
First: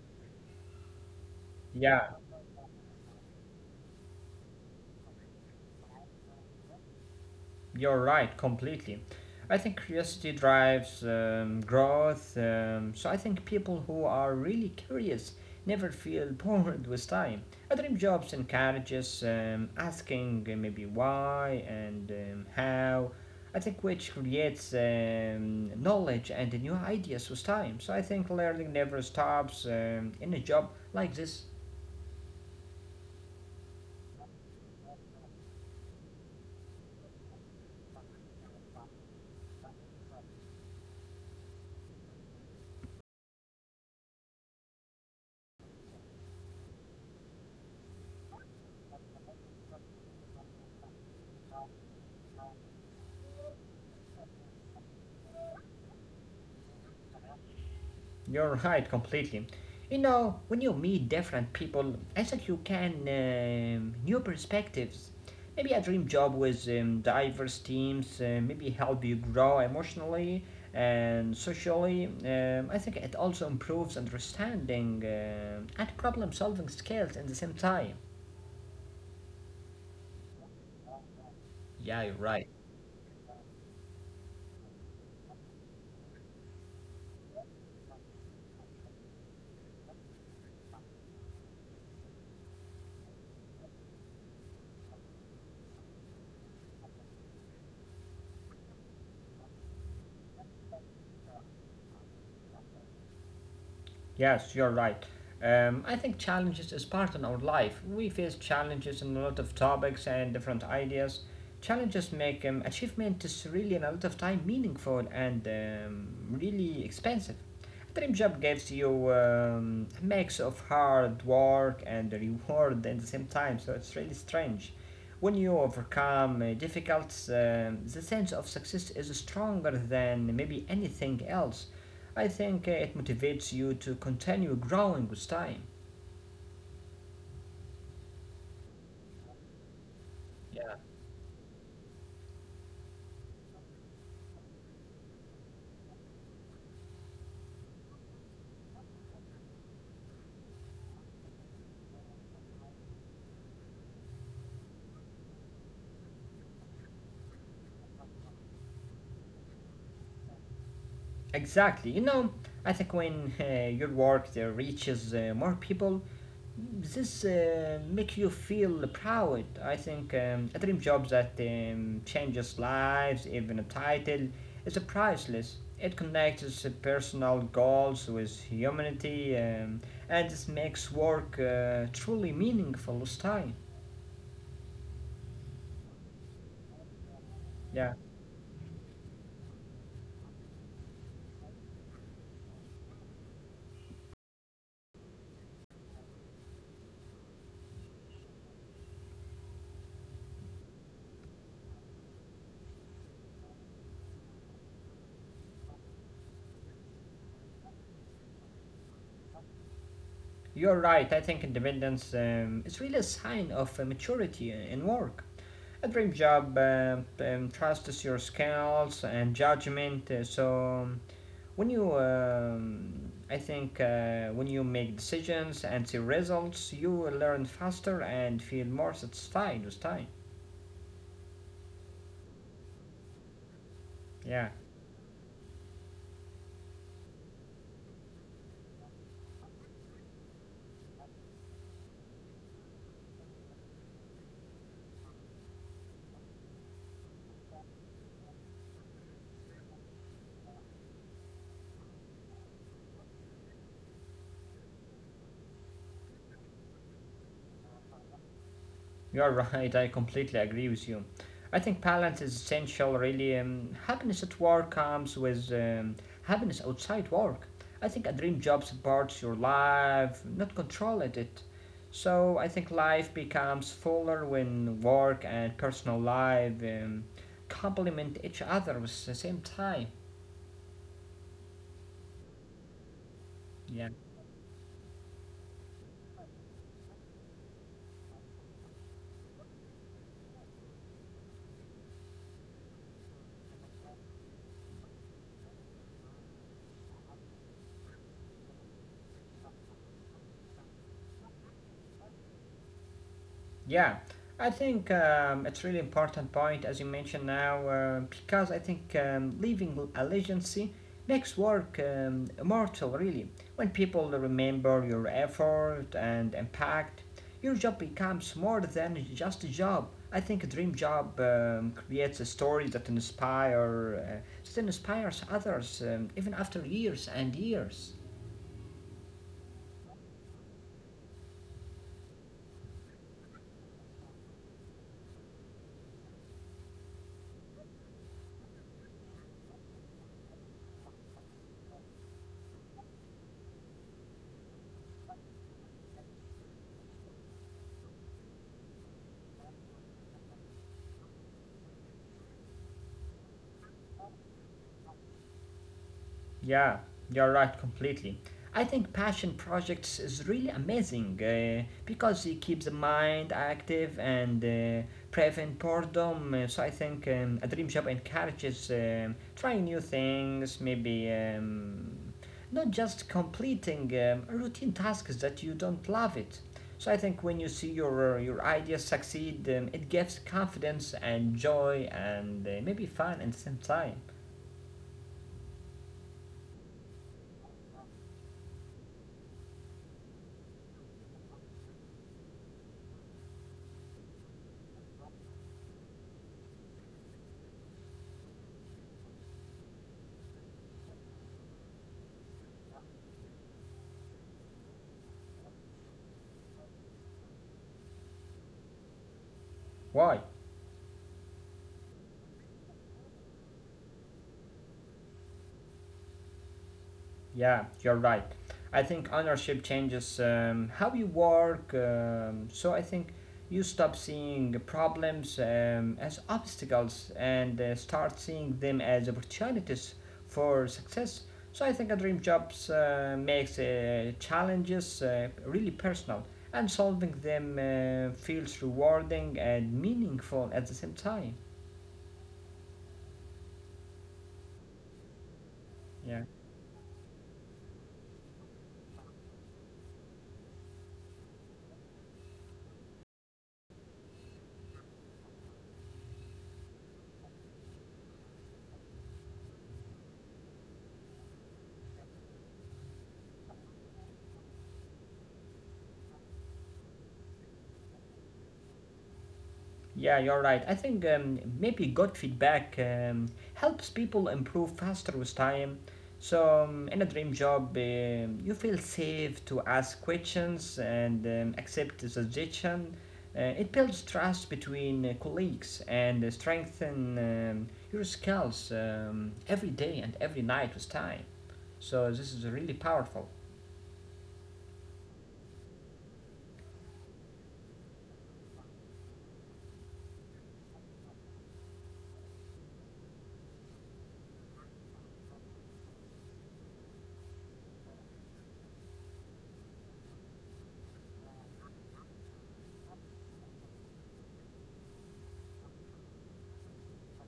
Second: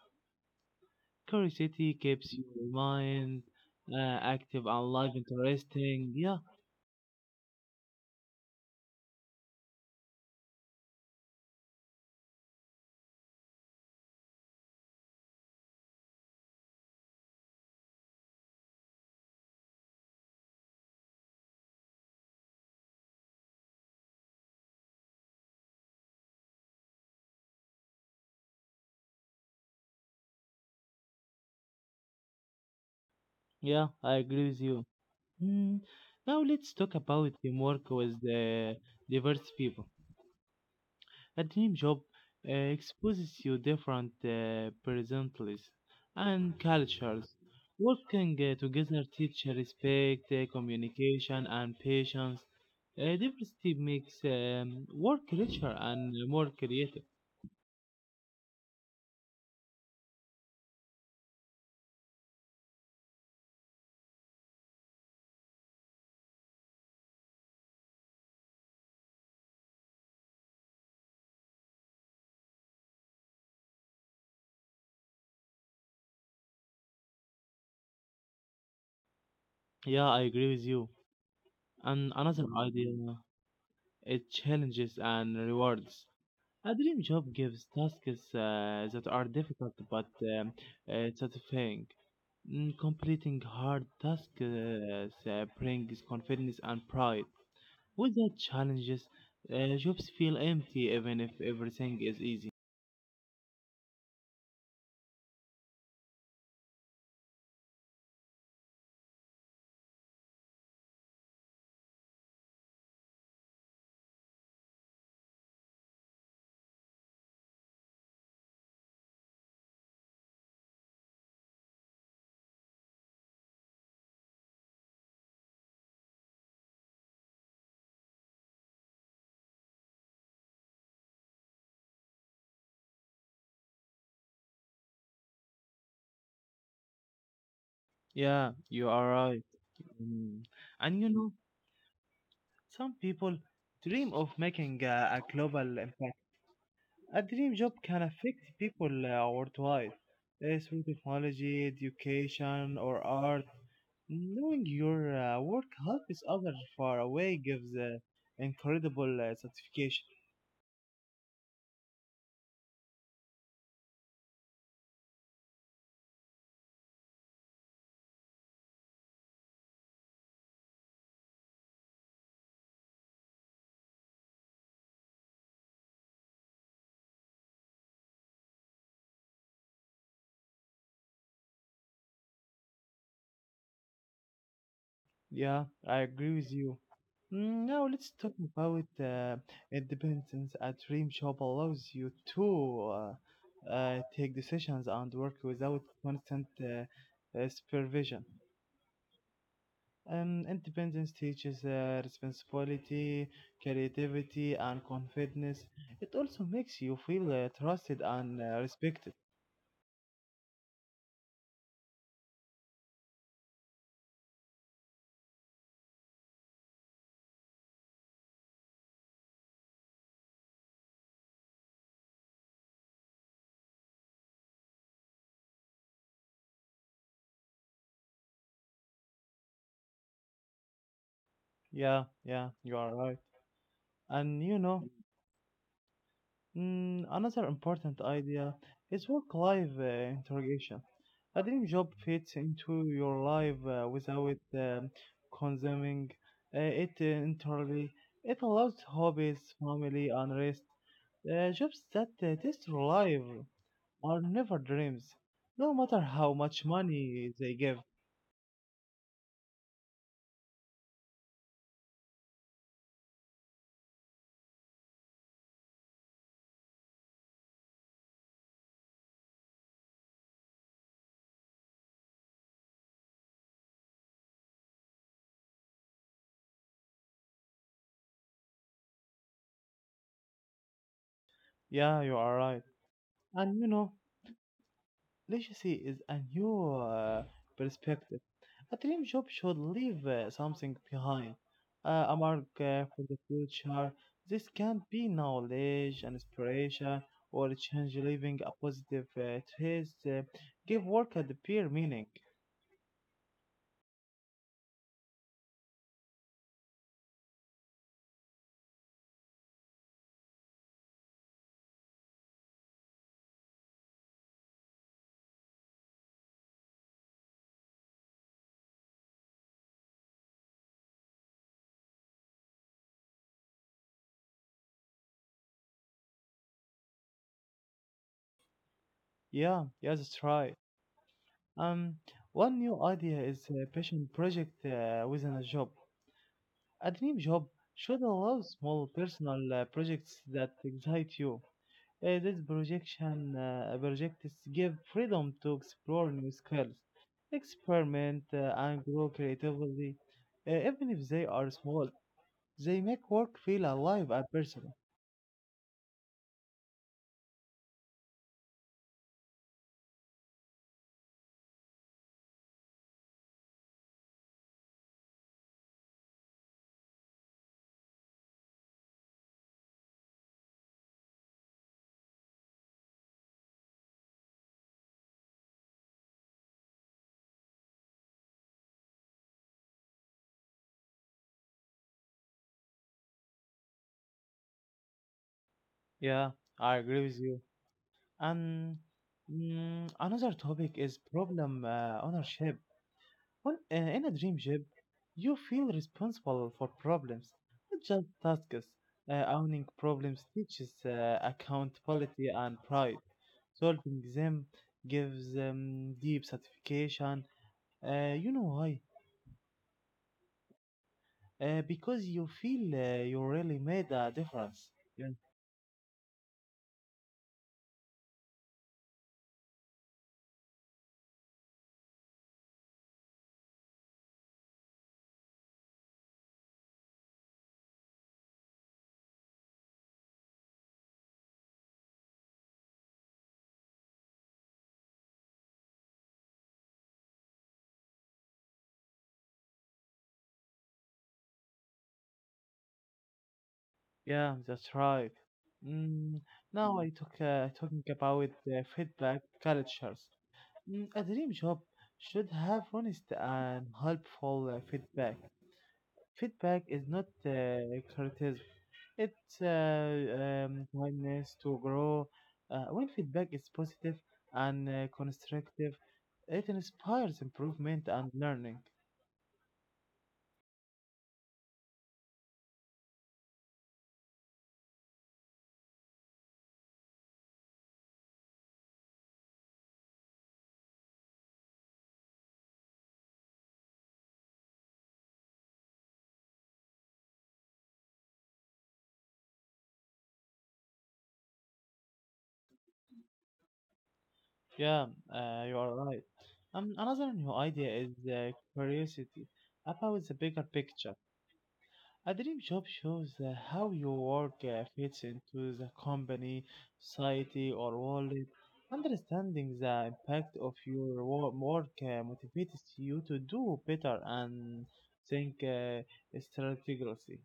S1: Curiosity
S2: Yeah.
S1: keeps your mind active and life interesting. Yeah,
S2: You're right, completely. I think curiosity drives growth. So I think people who are really curious never feel bored with time. A dream jobs encourages asking maybe why and how. I think which creates knowledge and new ideas with time. So I think learning never stops in a job like this.
S1: yeah, I agree with you. Mm, Now let's talk about teamwork with diverse people. A dream job exposes you different personalities and cultures. Working together teach respect, communication, and patience. Diversity makes work richer and more creative.
S2: You're right, completely. You know, when you meet different people, I think you can new perspectives. Maybe a dream job with diverse teams, maybe help you grow emotionally and socially. I think it also improves understanding and problem solving skills in the same time.
S1: Yeah, I agree with you.
S2: Yeah,
S1: And
S2: you're
S1: another
S2: right.
S1: idea, it challenges and rewards. A dream job gives tasks that are difficult but um, satisfying. Completing hard tasks brings confidence and pride. Without challenges, jobs feel empty even if everything is easy.
S2: Yes, you're right. I think challenges is part of our life. We face challenges in a lot of topics and different ideas. Challenges make achievement is really in a lot of time meaningful and really expensive. A dream job gives you a mix of hard work and reward at the same time, so it's really strange. When you overcome difficulties, the sense of success is stronger than maybe anything else. I think it motivates you to continue growing with time.
S1: Yeah, you are right. Mm.
S2: Yeah,
S1: And you know, some people dream of making a global impact. A dream job can affect people worldwide through technology, education, or art. Knowing your work helps others far away gives incredible satisfaction.
S2: exactly. You know, I think when your work reaches more people, this make you feel proud. I think a dream job that changes lives, even a title, is a priceless. It connects personal goals with humanity, and this makes work truly meaningful with time.
S1: Yeah, I agree with you. Now
S2: Yeah.
S1: let's talk about independence. A dream job allows you to take decisions and work without constant supervision. Independence teaches responsibility, creativity, and confidence. It also makes you feel trusted and respected.
S2: You're right, I think independence is really a sign of maturity in work. A dream job trusts your skills and judgment, so when when you make decisions and see results, you will learn faster and feel more satisfied with time.
S1: Yeah, you are right. And
S2: Yeah.
S1: you know, another important idea is work-life integration. A dream job fits into your life without consuming it entirely. It allows hobbies, family, and rest. Jobs that test your life are never dreams, no matter how much money they give.
S2: You're right, I completely agree with you. I think balance is essential, really. Happiness at work comes with happiness outside work. I think a dream job supports your life, not control it. So I think life becomes fuller when work and personal life complement each other at the same time.
S1: Yeah, you are right. And you
S2: Yeah.
S1: know, legacy is a new perspective. A dream job should leave something behind, a mark for the future. This can be knowledge and inspiration, or a change leaving a positive trace. Give work a deeper meaning.
S2: Yeah, I think it's really important point as you mentioned now because I think leaving a legacy makes work immortal really. When people remember your effort and impact, your job becomes more than just a job. I think a dream job creates a story that inspires others even after years and years.
S1: Yeah, that's right. Um, One new idea is a passion project within a job. A dream job should allow small personal projects that excite you. This projection projects give freedom to explore new skills, experiment, and grow creatively. Even if they are small, they make work feel alive and personal.
S2: Yeah, you're right completely. I think passion projects is really amazing because it keeps the mind active and prevent boredom. So I think a dream job encourages trying new things, maybe not just completing routine tasks that you don't love it. So I think when you see your ideas succeed, it gives confidence and joy and maybe fun at the same time.
S1: Yeah, I agree with you. And another topic is problem ownership. When in a dream job, you feel responsible for problems, not just tasks. Owning problems teaches accountability and pride. Solving them gives deep satisfaction. You know why?
S2: Why?
S1: Because you feel you really made a difference. Yeah,
S2: Yeah, you're right. I think ownership changes how you work. So I think you stop seeing problems as obstacles and start seeing them as opportunities for success. So I think a dream jobs makes challenges really personal and solving them feels rewarding and meaningful at the same time.
S1: yeah that's right.
S2: Yeah.
S1: Mm, now I talk talking about feedback cultures. A dream job should have honest and helpful feedback. Feedback is not criticism. It's willingness to grow. When feedback is positive and constructive, it inspires improvement and learning.
S2: Yeah, you're right. I think maybe good feedback helps people improve faster with time. So, in a dream job, you feel safe to ask questions and accept suggestion. It builds trust between colleagues and strengthen your skills every day and every night with time. So, this is really powerful.
S1: Yeah, you are right. Another new idea is curiosity about the bigger picture. A dream job shows how your work fits into the company, society, or world. Understanding the impact of your work motivates you to do better and think strategically.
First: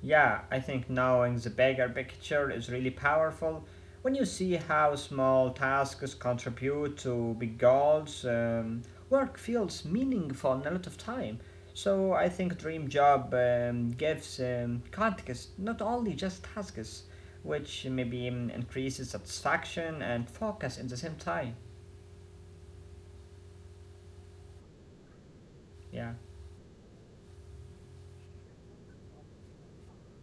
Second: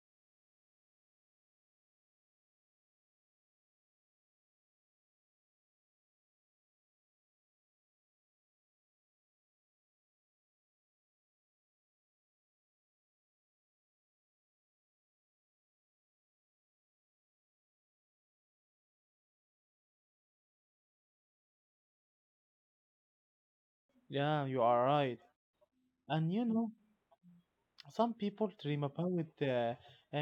S2: Yeah, I think knowing the bigger picture is really powerful. When you see how small tasks contribute to big goals, work feels meaningful a lot of time. So I think dream job gives context, not only just tasks, which maybe increases satisfaction and focus at the same time.
S1: Yeah, you are right.
S2: Yeah.
S1: And you know, some people dream about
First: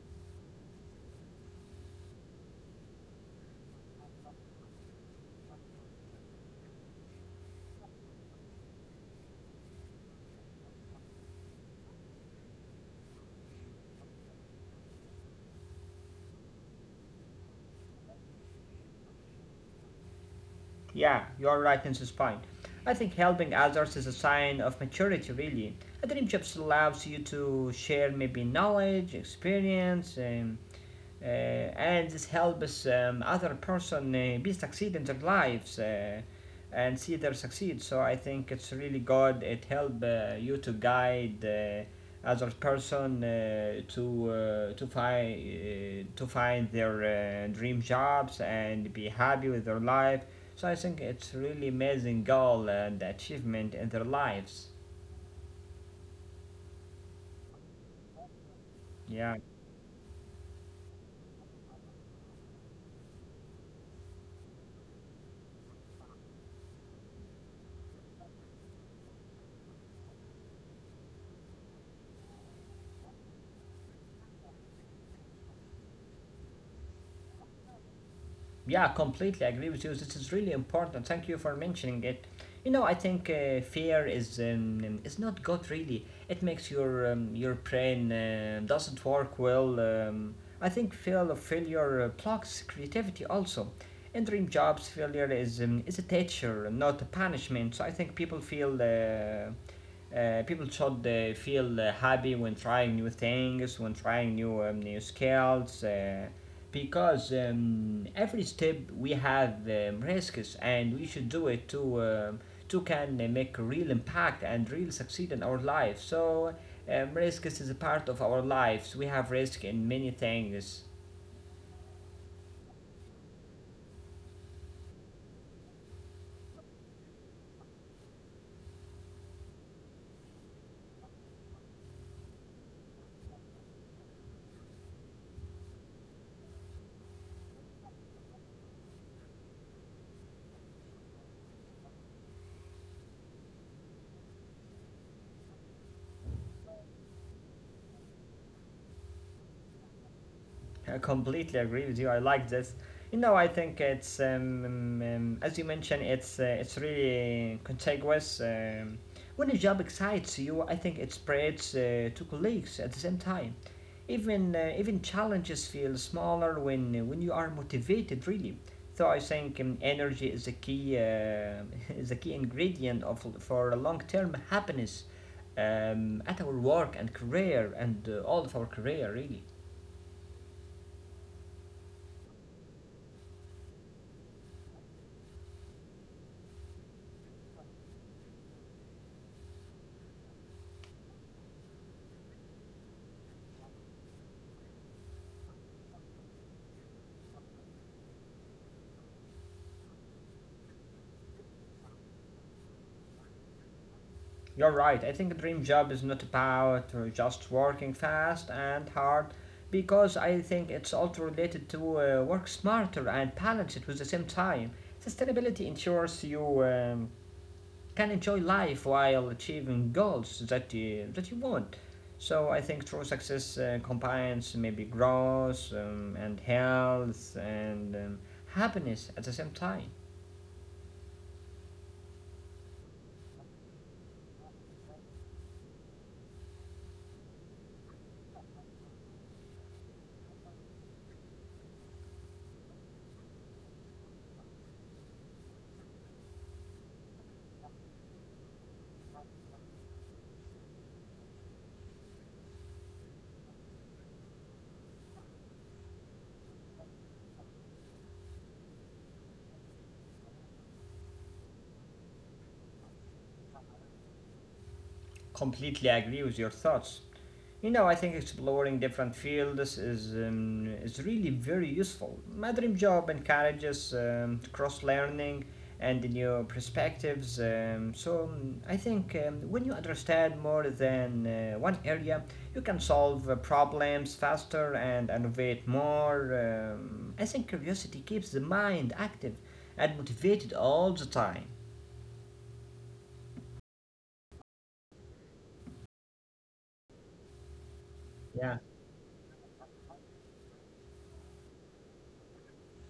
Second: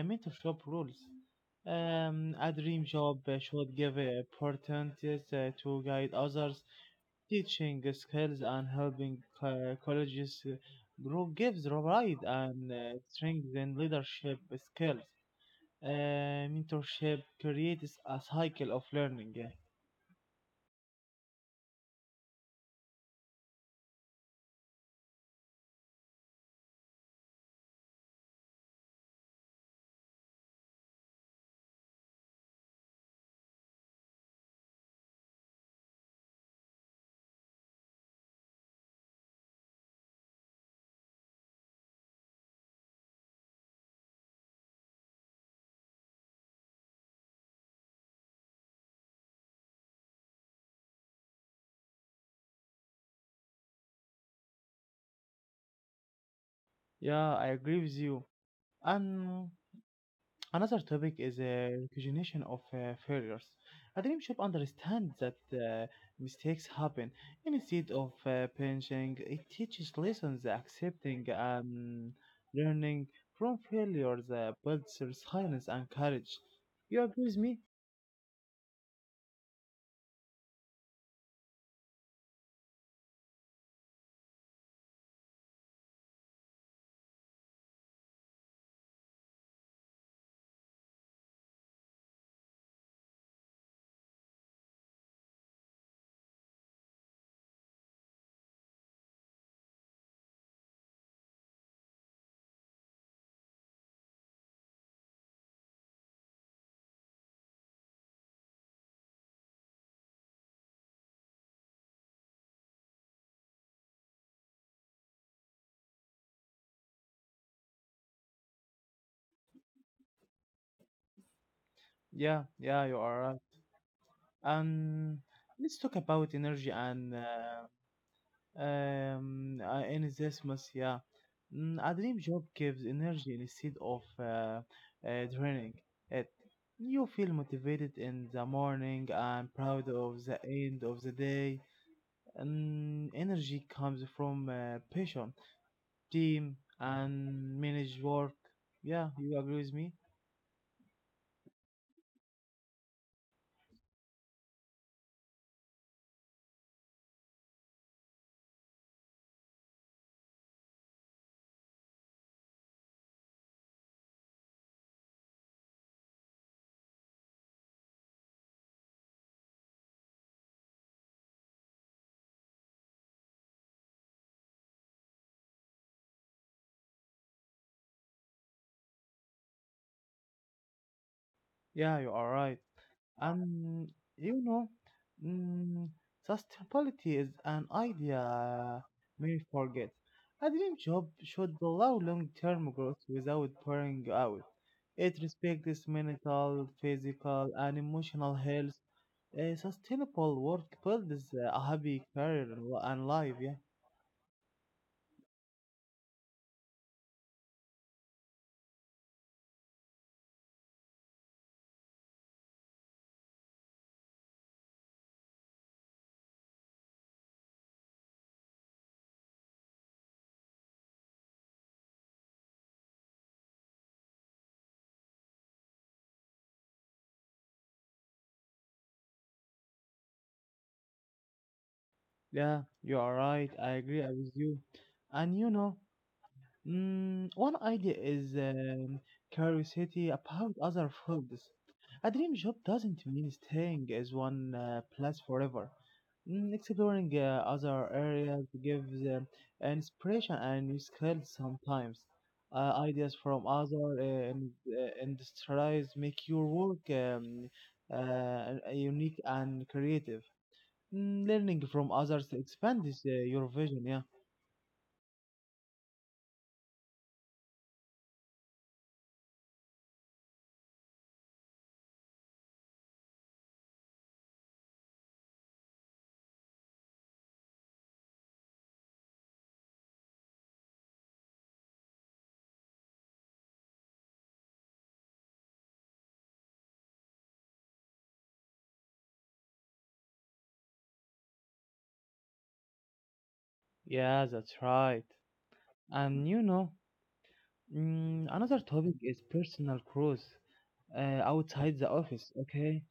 S1: mentorship roles. A dream job should give opportunities to guide others, teaching skills and helping colleges grow gives pride and strength in leadership skills. Uh, Mentorship creates a cycle of learning. Yeah,
S2: Yeah, you're right in this point. I think helping others is a sign of maturity, really. A dream job allows you to share maybe knowledge, and this helps other person be succeed in their lives and see their succeed. So I think it's really good. It help you to guide other person to find their dream jobs and be happy with their life. So I think it's really amazing goal and achievement in their lives.
S1: yeah, I agree with you.
S2: Yeah,
S1: And another topic is recognition of failures. A dream should understand that mistakes happen. Instead of punishing, it teaches lessons, accepting and learning from failures builds resilience and courage. You agree with me?
S2: Yeah, completely agree with you. This is really important. Thank you for mentioning it. You know, I think fear is not good really. It makes your brain doesn't work well. I think fear of failure blocks creativity also. In dream jobs, failure is a teacher, not a punishment. So I think people should feel happy when trying new things, when trying new skills, because every step we have risks, and we should do it to can make a real impact and real succeed in our life. So risks is a part of our lives. We have risk in many things.
S1: Yeah, you are right. And let's talk about energy and in this month, yeah. A dream job gives energy instead of draining it. You feel motivated in the morning and proud of the end of the day. And energy comes from passion, team, and managed work. Yeah, you agree with me?
S2: I completely agree with you. I like this. You know, I think it's as you mentioned, it's really contiguous. When a job excites you, I think it spreads to colleagues at the same time. Even challenges feel smaller when you are motivated, really. So I think energy is a key is a key ingredient of for long term happiness at our work and career and all of our career, really.
S1: Yeah, you are right. And you know, mm, sustainability is an idea many forget. A dream job should allow long-term growth without burning out. It respects mental, physical, and emotional health. A sustainable work builds a happy career and life. Yeah,
S2: You're right, I think a dream job is not about just working fast and hard because I think it's also related to work smarter and balance it with the same time. Sustainability ensures you can enjoy life while achieving goals that you want. So I think true success combines maybe growth and health and happiness at the same time.
S1: yeah, you are right. I agree with you. And you know. One idea is curiosity about other fields. A dream job doesn't mean staying as one place forever. Exploring other areas gives inspiration and new skills sometimes. Ideas from other industries make your work unique and creative. Learning from others expands your vision, yeah.
S2: Completely agree with your thoughts. You know, I think exploring different fields is really very useful. My dream job encourages cross learning and new perspectives. So I think when you understand more than one area, you can solve problems faster and innovate more. I think curiosity keeps the mind active and motivated all the time.
S1: Yeah, that's right. And you know,
S2: Yeah,
S1: another topic is personal growth outside the office. Okay.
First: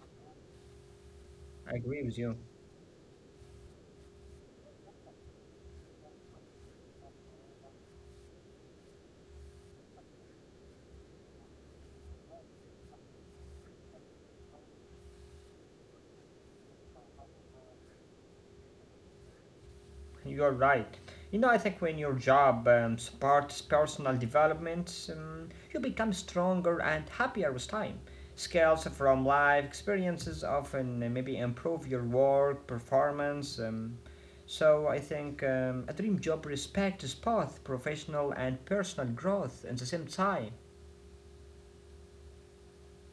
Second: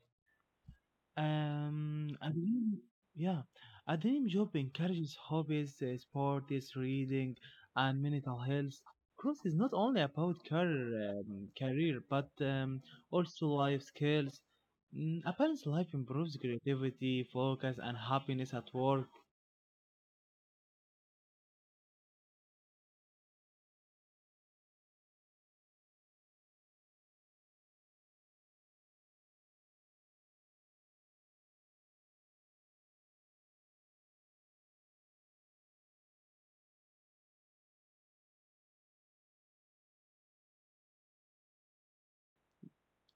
S2: I agree
S1: Um,
S2: with
S1: a
S2: you.
S1: dream, yeah, a dream job encourages hobbies, sports, reading, and mental health. Growth is not only about career, but also life skills. A balanced life improves creativity, focus, and happiness at work.
S2: You're right. You know, I think when your job supports personal development, you become stronger and happier with time. Skills from life experiences often maybe improve your work performance. So I think a dream job respects both professional and personal growth at the same time.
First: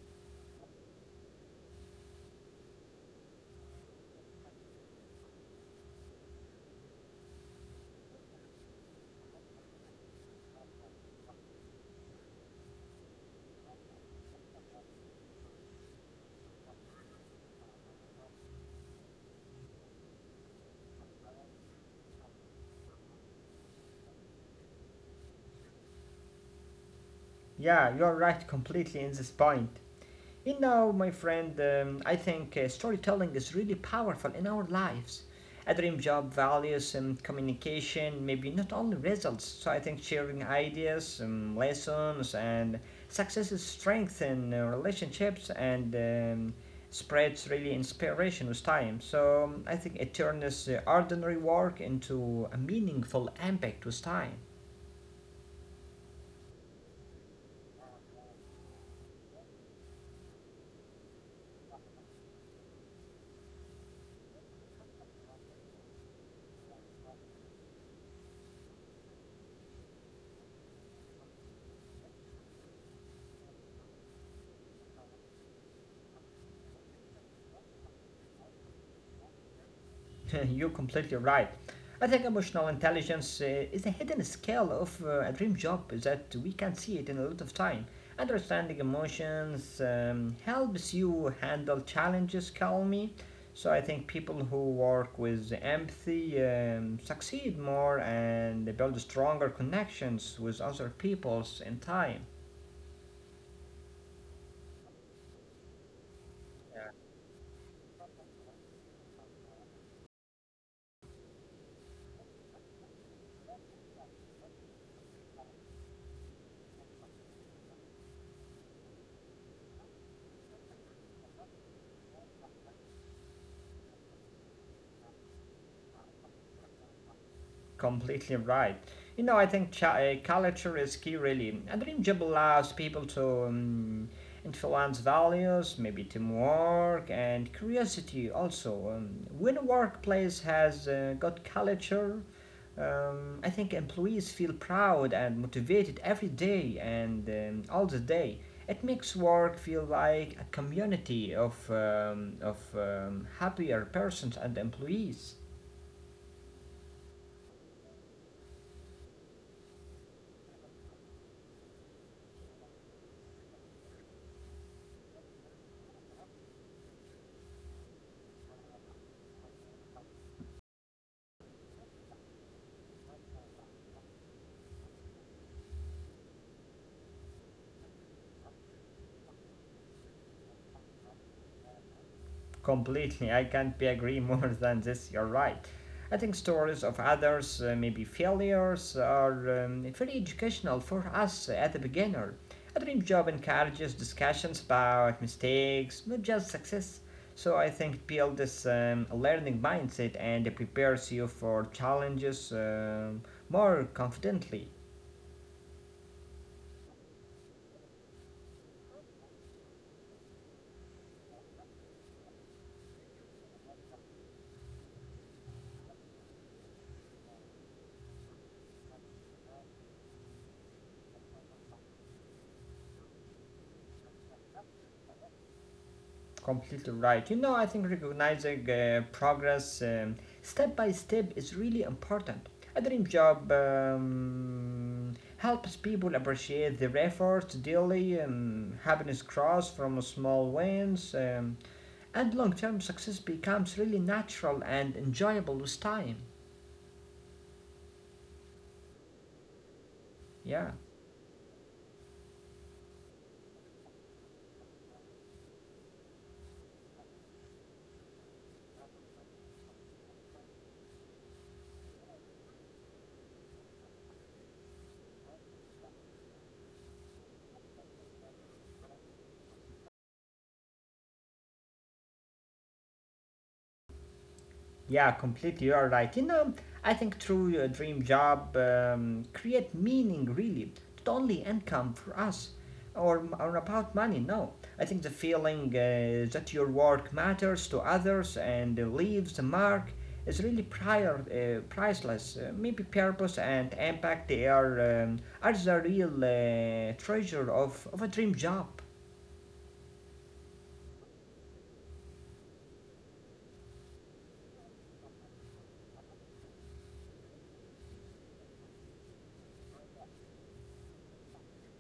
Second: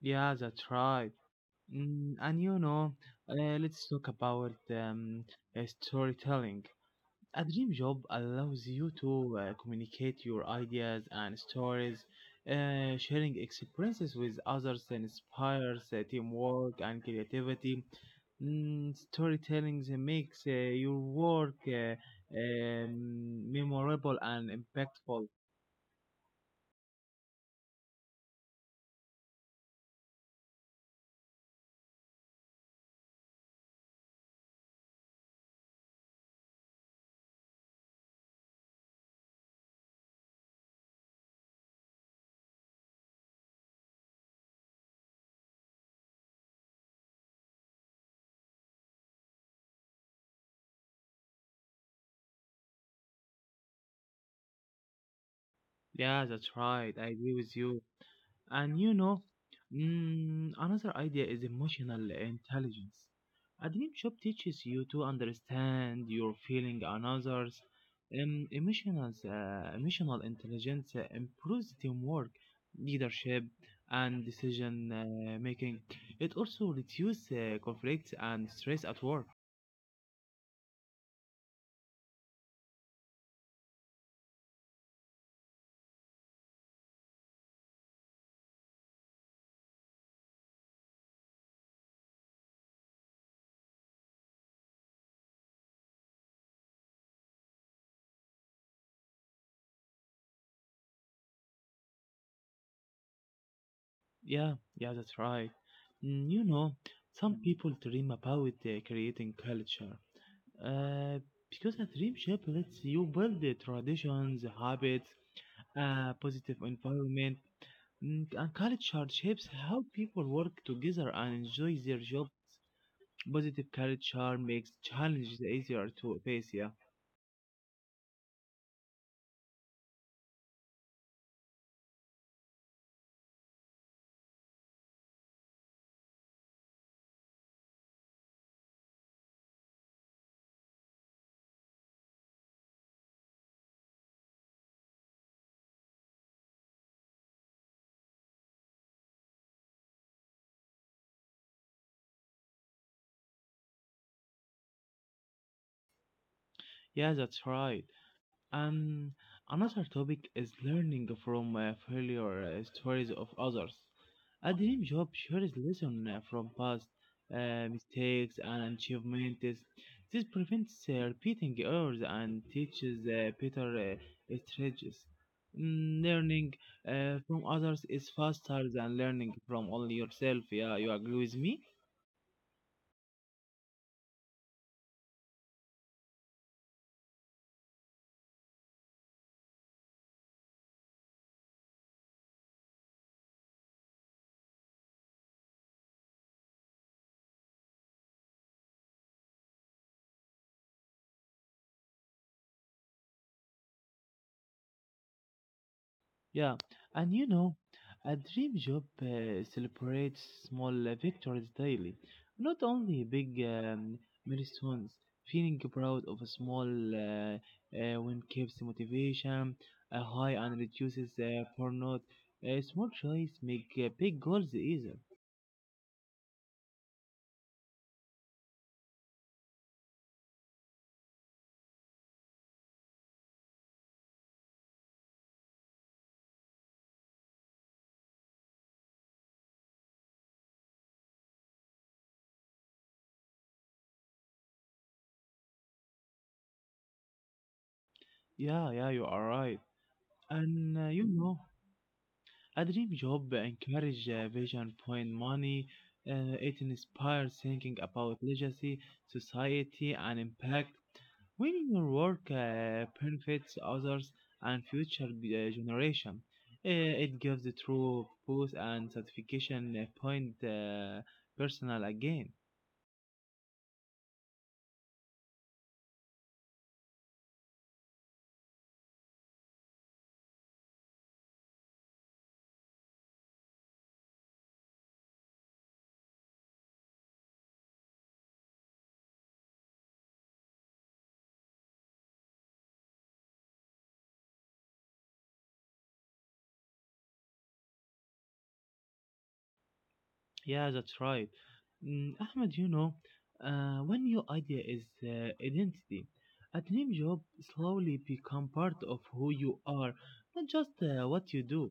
S1: Yeah, that's right. And you know, let's talk about storytelling. A dream job allows you to communicate your ideas and stories, sharing experiences with others inspires teamwork and creativity. Storytelling that makes your work memorable and impactful.
S2: Yeah, you're right completely in this point. You know, my friend, I think storytelling is really powerful in our lives. A dream job values communication, maybe not only results. So I think sharing ideas, lessons, and successes strengthen relationships and spreads really inspiration with time. So I think it turns ordinary work into a meaningful impact with time.
S1: Yeah, that's right. I agree with you. And you know, another idea is emotional intelligence. A dream job teaches you to understand your feeling and others. Emotional intelligence improves teamwork, leadership, and decision making. It also reduces conflict and stress at work.
S2: You're completely right. I think emotional intelligence is a hidden skill of a dream job that we can see it in a lot of time. Understanding emotions helps you handle challenges calmly. So I think people who work with empathy succeed more and they build stronger connections with other peoples in time.
S1: Yeah, that's right. You know, some people dream about creating culture, Uh, because a dream shape lets you build the traditions, habits, a positive environment, and culture shapes how people work together and enjoy their jobs. Positive culture makes challenges easier to face. Yeah,
S2: Completely right. You know, I think culture is key, really. A dream job allows people to influence values, maybe teamwork and curiosity also. When a workplace has got culture, I think employees feel proud and motivated every day and all the day. It makes work feel like a community of happier persons and employees.
S1: yeah, that's right. And another topic is learning from failure stories of others. A dream job shares lessons from past mistakes and achievements. This prevents repeating errors and teaches better strategies. Learning from others is faster than learning from only yourself. Yeah, you agree with me?
S2: Completely, I can't be agree more than this. You're right. I think stories of others, maybe failures, are very educational for us at the beginner. A dream job encourages discussions about mistakes, not just success. So I think build this a learning mindset and it prepares you for challenges more confidently.
S1: Yeah, and you know, a dream job celebrates small victories daily, not only big milestones. Feeling proud of a small win keeps motivation high and reduces burnout. Small choice make big goals easier.
S2: Completely right. You know, I think recognizing progress step by step is really important. A dream job helps people appreciate their efforts daily. Um, happiness grows from small wins, and long term success becomes really natural and enjoyable with time.
S1: Yeah, you are right.
S2: Yeah.
S1: And you know. A dream job encourages vision point money. It inspires thinking about legacy, society, and impact. When your work benefits others and future generation, it gives the true boost and satisfaction point personal again.
S2: Yeah, completely. You are right. You know, I think through your dream job, create meaning really, not only income for us or about money. No, I think the feeling that your work matters to others and leaves a mark is really priceless. Maybe purpose and impact they are the real treasure of a dream job.
S1: Yeah, that's right. Ahmed, you know, when your idea is identity. A dream job slowly become part of who you are, not just what you do.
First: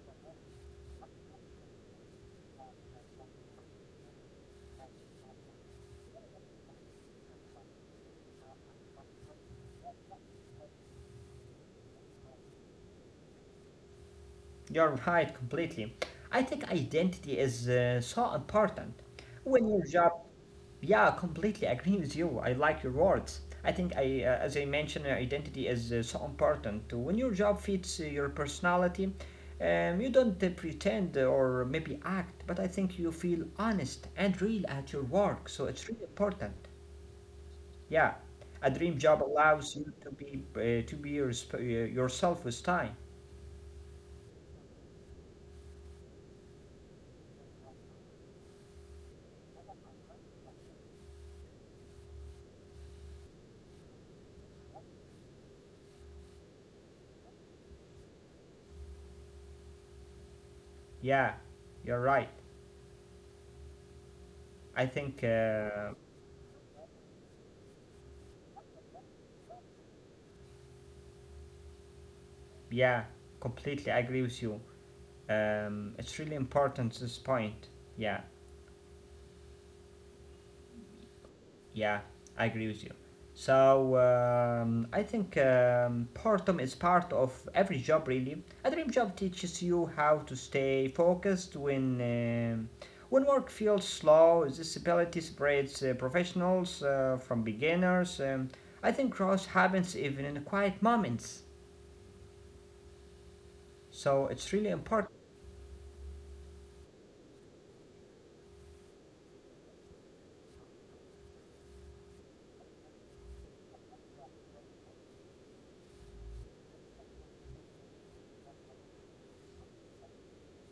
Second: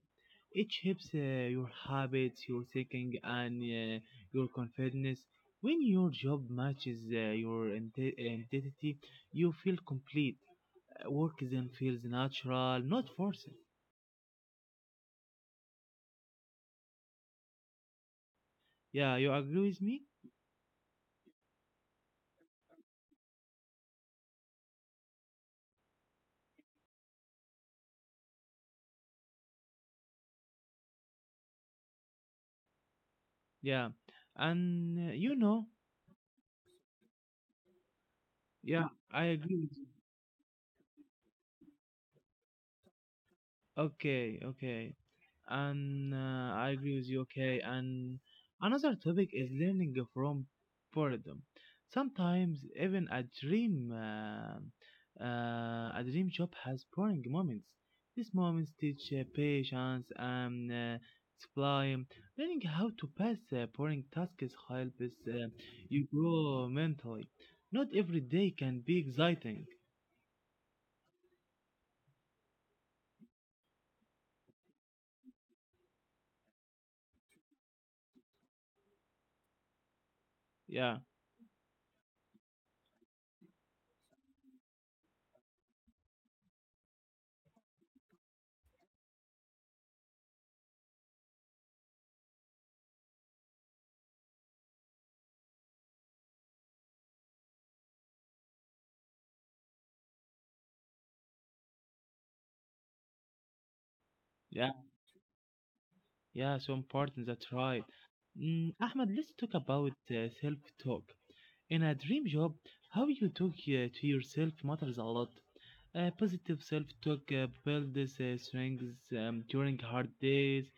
S1: It shapes your habits, your thinking, and your confidence. When your job matches your identity, you feel complete. Work then feels natural, not forced.
S2: You're right, completely. I think identity is so important
S1: Yeah, you agree
S2: when
S1: with
S2: your
S1: me?
S2: job Yeah, completely agree with you. I like your words. As I mentioned, identity is so important. When your job fits your personality, you don't pretend or maybe act, but I think you feel
S1: Yeah,
S2: honest and real at your
S1: and you
S2: work. So
S1: know,
S2: it's really important. Yeah, a
S1: yeah,
S2: dream job
S1: I agree.
S2: allows you to be yourself with time.
S1: Okay, okay. And I agree with you, okay. And another topic is learning from boredom. Sometimes even a dream job has boring moments. These moments teach patience and
S2: Yeah, you're
S1: discipline.
S2: right.
S1: Learning how to pass boring tasks
S2: I
S1: helps
S2: think
S1: uh, you grow mentally. Not every day can be exciting.
S2: yeah, completely agree with you. It's really important this point. Yeah.
S1: Yeah,
S2: Yeah, I agree with you. So I think boredom is part of every job, really. A dream job teaches you how to stay focused when work feels slow. This ability separates professionals from beginners. I think growth happens even in quiet moments. So it's really
S1: yeah.
S2: important.
S1: Yeah, so important. That's right. Ahmed, let's talk about self-talk. In a dream job, how you talk to yourself matters a lot. Positive self-talk builds strengths during hard days.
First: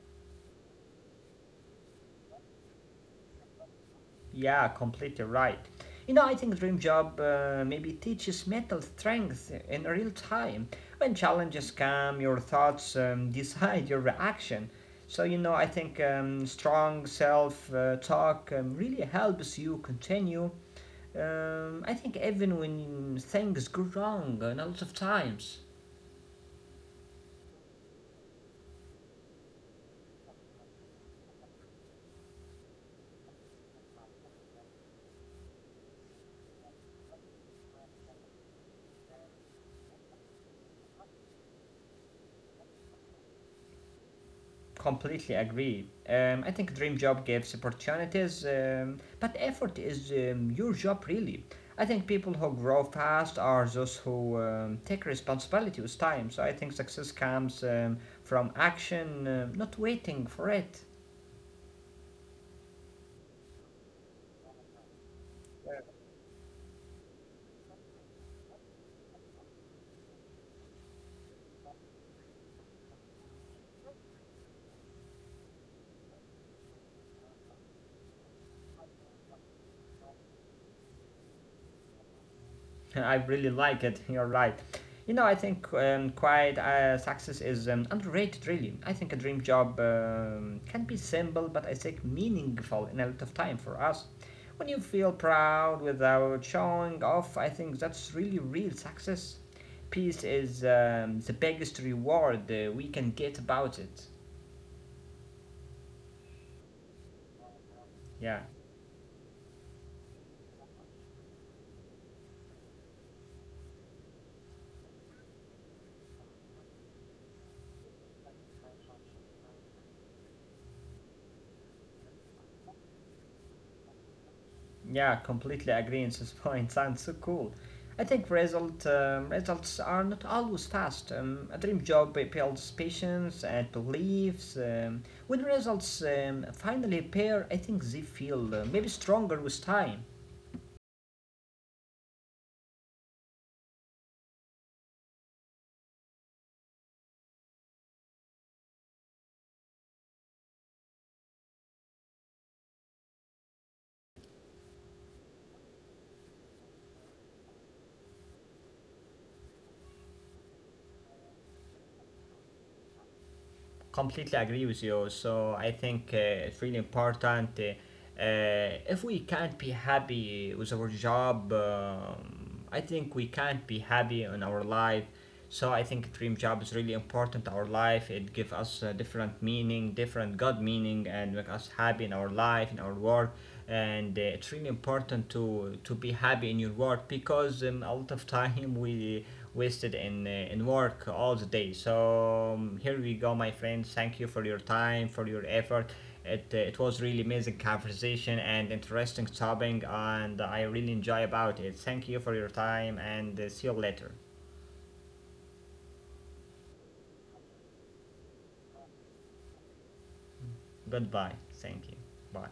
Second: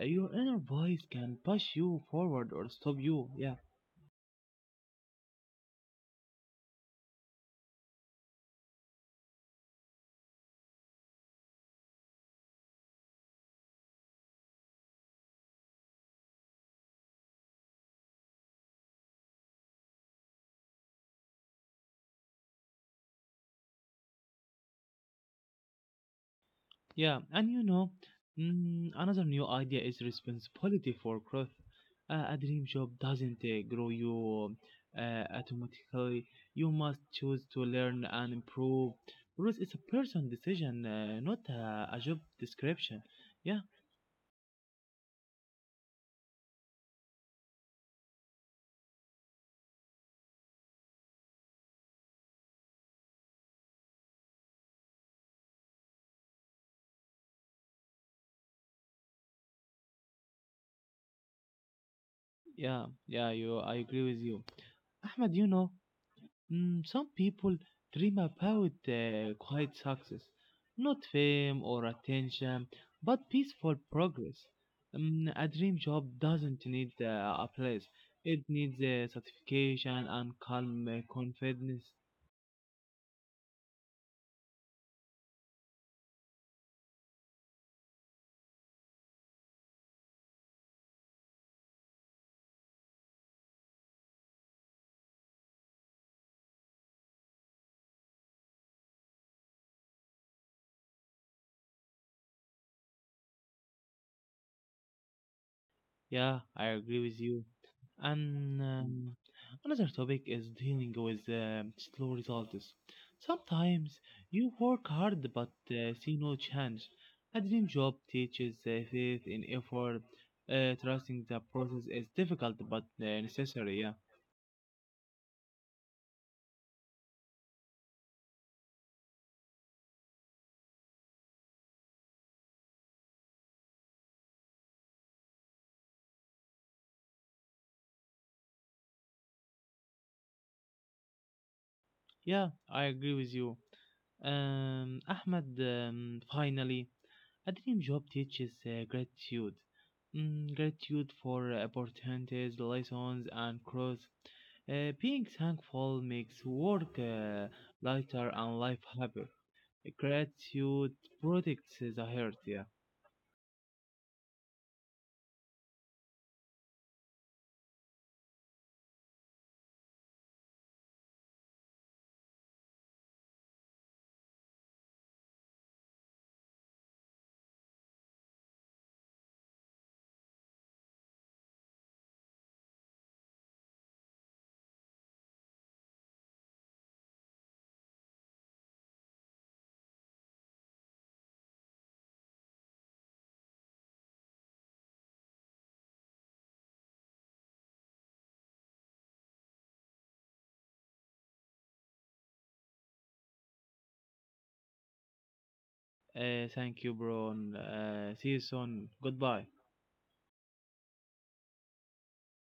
S1: Your inner voice can push you forward or stop you. Yeah.
S2: Yeah, completely right. You know, I think Dream Job maybe teaches mental strength in real time. When challenges come, your thoughts decide your reaction. So, you know, I think strong self talk really helps you continue. I think even when things go wrong, and a lot of times.
S1: Yeah, and you know, another new idea is responsibility for growth. A dream job doesn't grow you automatically. You must choose to learn and improve. Growth is a personal decision, not a job description. Yeah,
S2: Completely agree. I think dream job gives opportunities, but effort is your job really. I think people who grow fast are those who take responsibility with time. So I think success comes from action, not waiting for it.
S1: I agree with you, Ahmed. You know, some people dream about quiet success, not fame or attention, but peaceful progress. A dream job doesn't need a place, it needs satisfaction and calm confidence.
S2: I really like it. You're right. You know, I think quiet success is underrated, really. I think a dream job can be simple, but I think meaningful in a lot of time for us. When you feel proud without showing off, I think that's really real success. Peace is the biggest reward we can get about it.
S1: Yeah, I agree with you.
S2: Yeah.
S1: And another topic is dealing with slow results. Sometimes you work hard but see no change. A dream job teaches faith in effort. Trusting the process is difficult but necessary. Yeah,
S2: Yeah, completely agree on this point. Sounds so cool. I think result results are not always fast. A dream job builds patience and beliefs. When results finally appear, I think they feel maybe stronger with time.
S1: yeah, I agree with you. Ahmed, finally, a dream job teaches gratitude. Gratitude for opportunities, lessons, and growth. Being thankful makes work lighter and life happier. Gratitude protects the heart, yeah.
S2: Completely agree with you. So I think it's really important. If we can't be happy with our job, I think we can't be happy in our life. So I think dream job is really important in our life. It gives us a different meaning, different God meaning, and make us happy in our life, in our work. And it's really important to be happy in your work because a lot of time we wasted in work all the day. So here we go, my friends. Thank you for your time, for your effort. It, it was really amazing conversation and interesting topic, and I really enjoy about it. Thank you for your time, and see you later.
S1: Thank you, bro. And, see you soon. Goodbye.
S2: Goodbye. Thank you. Bye.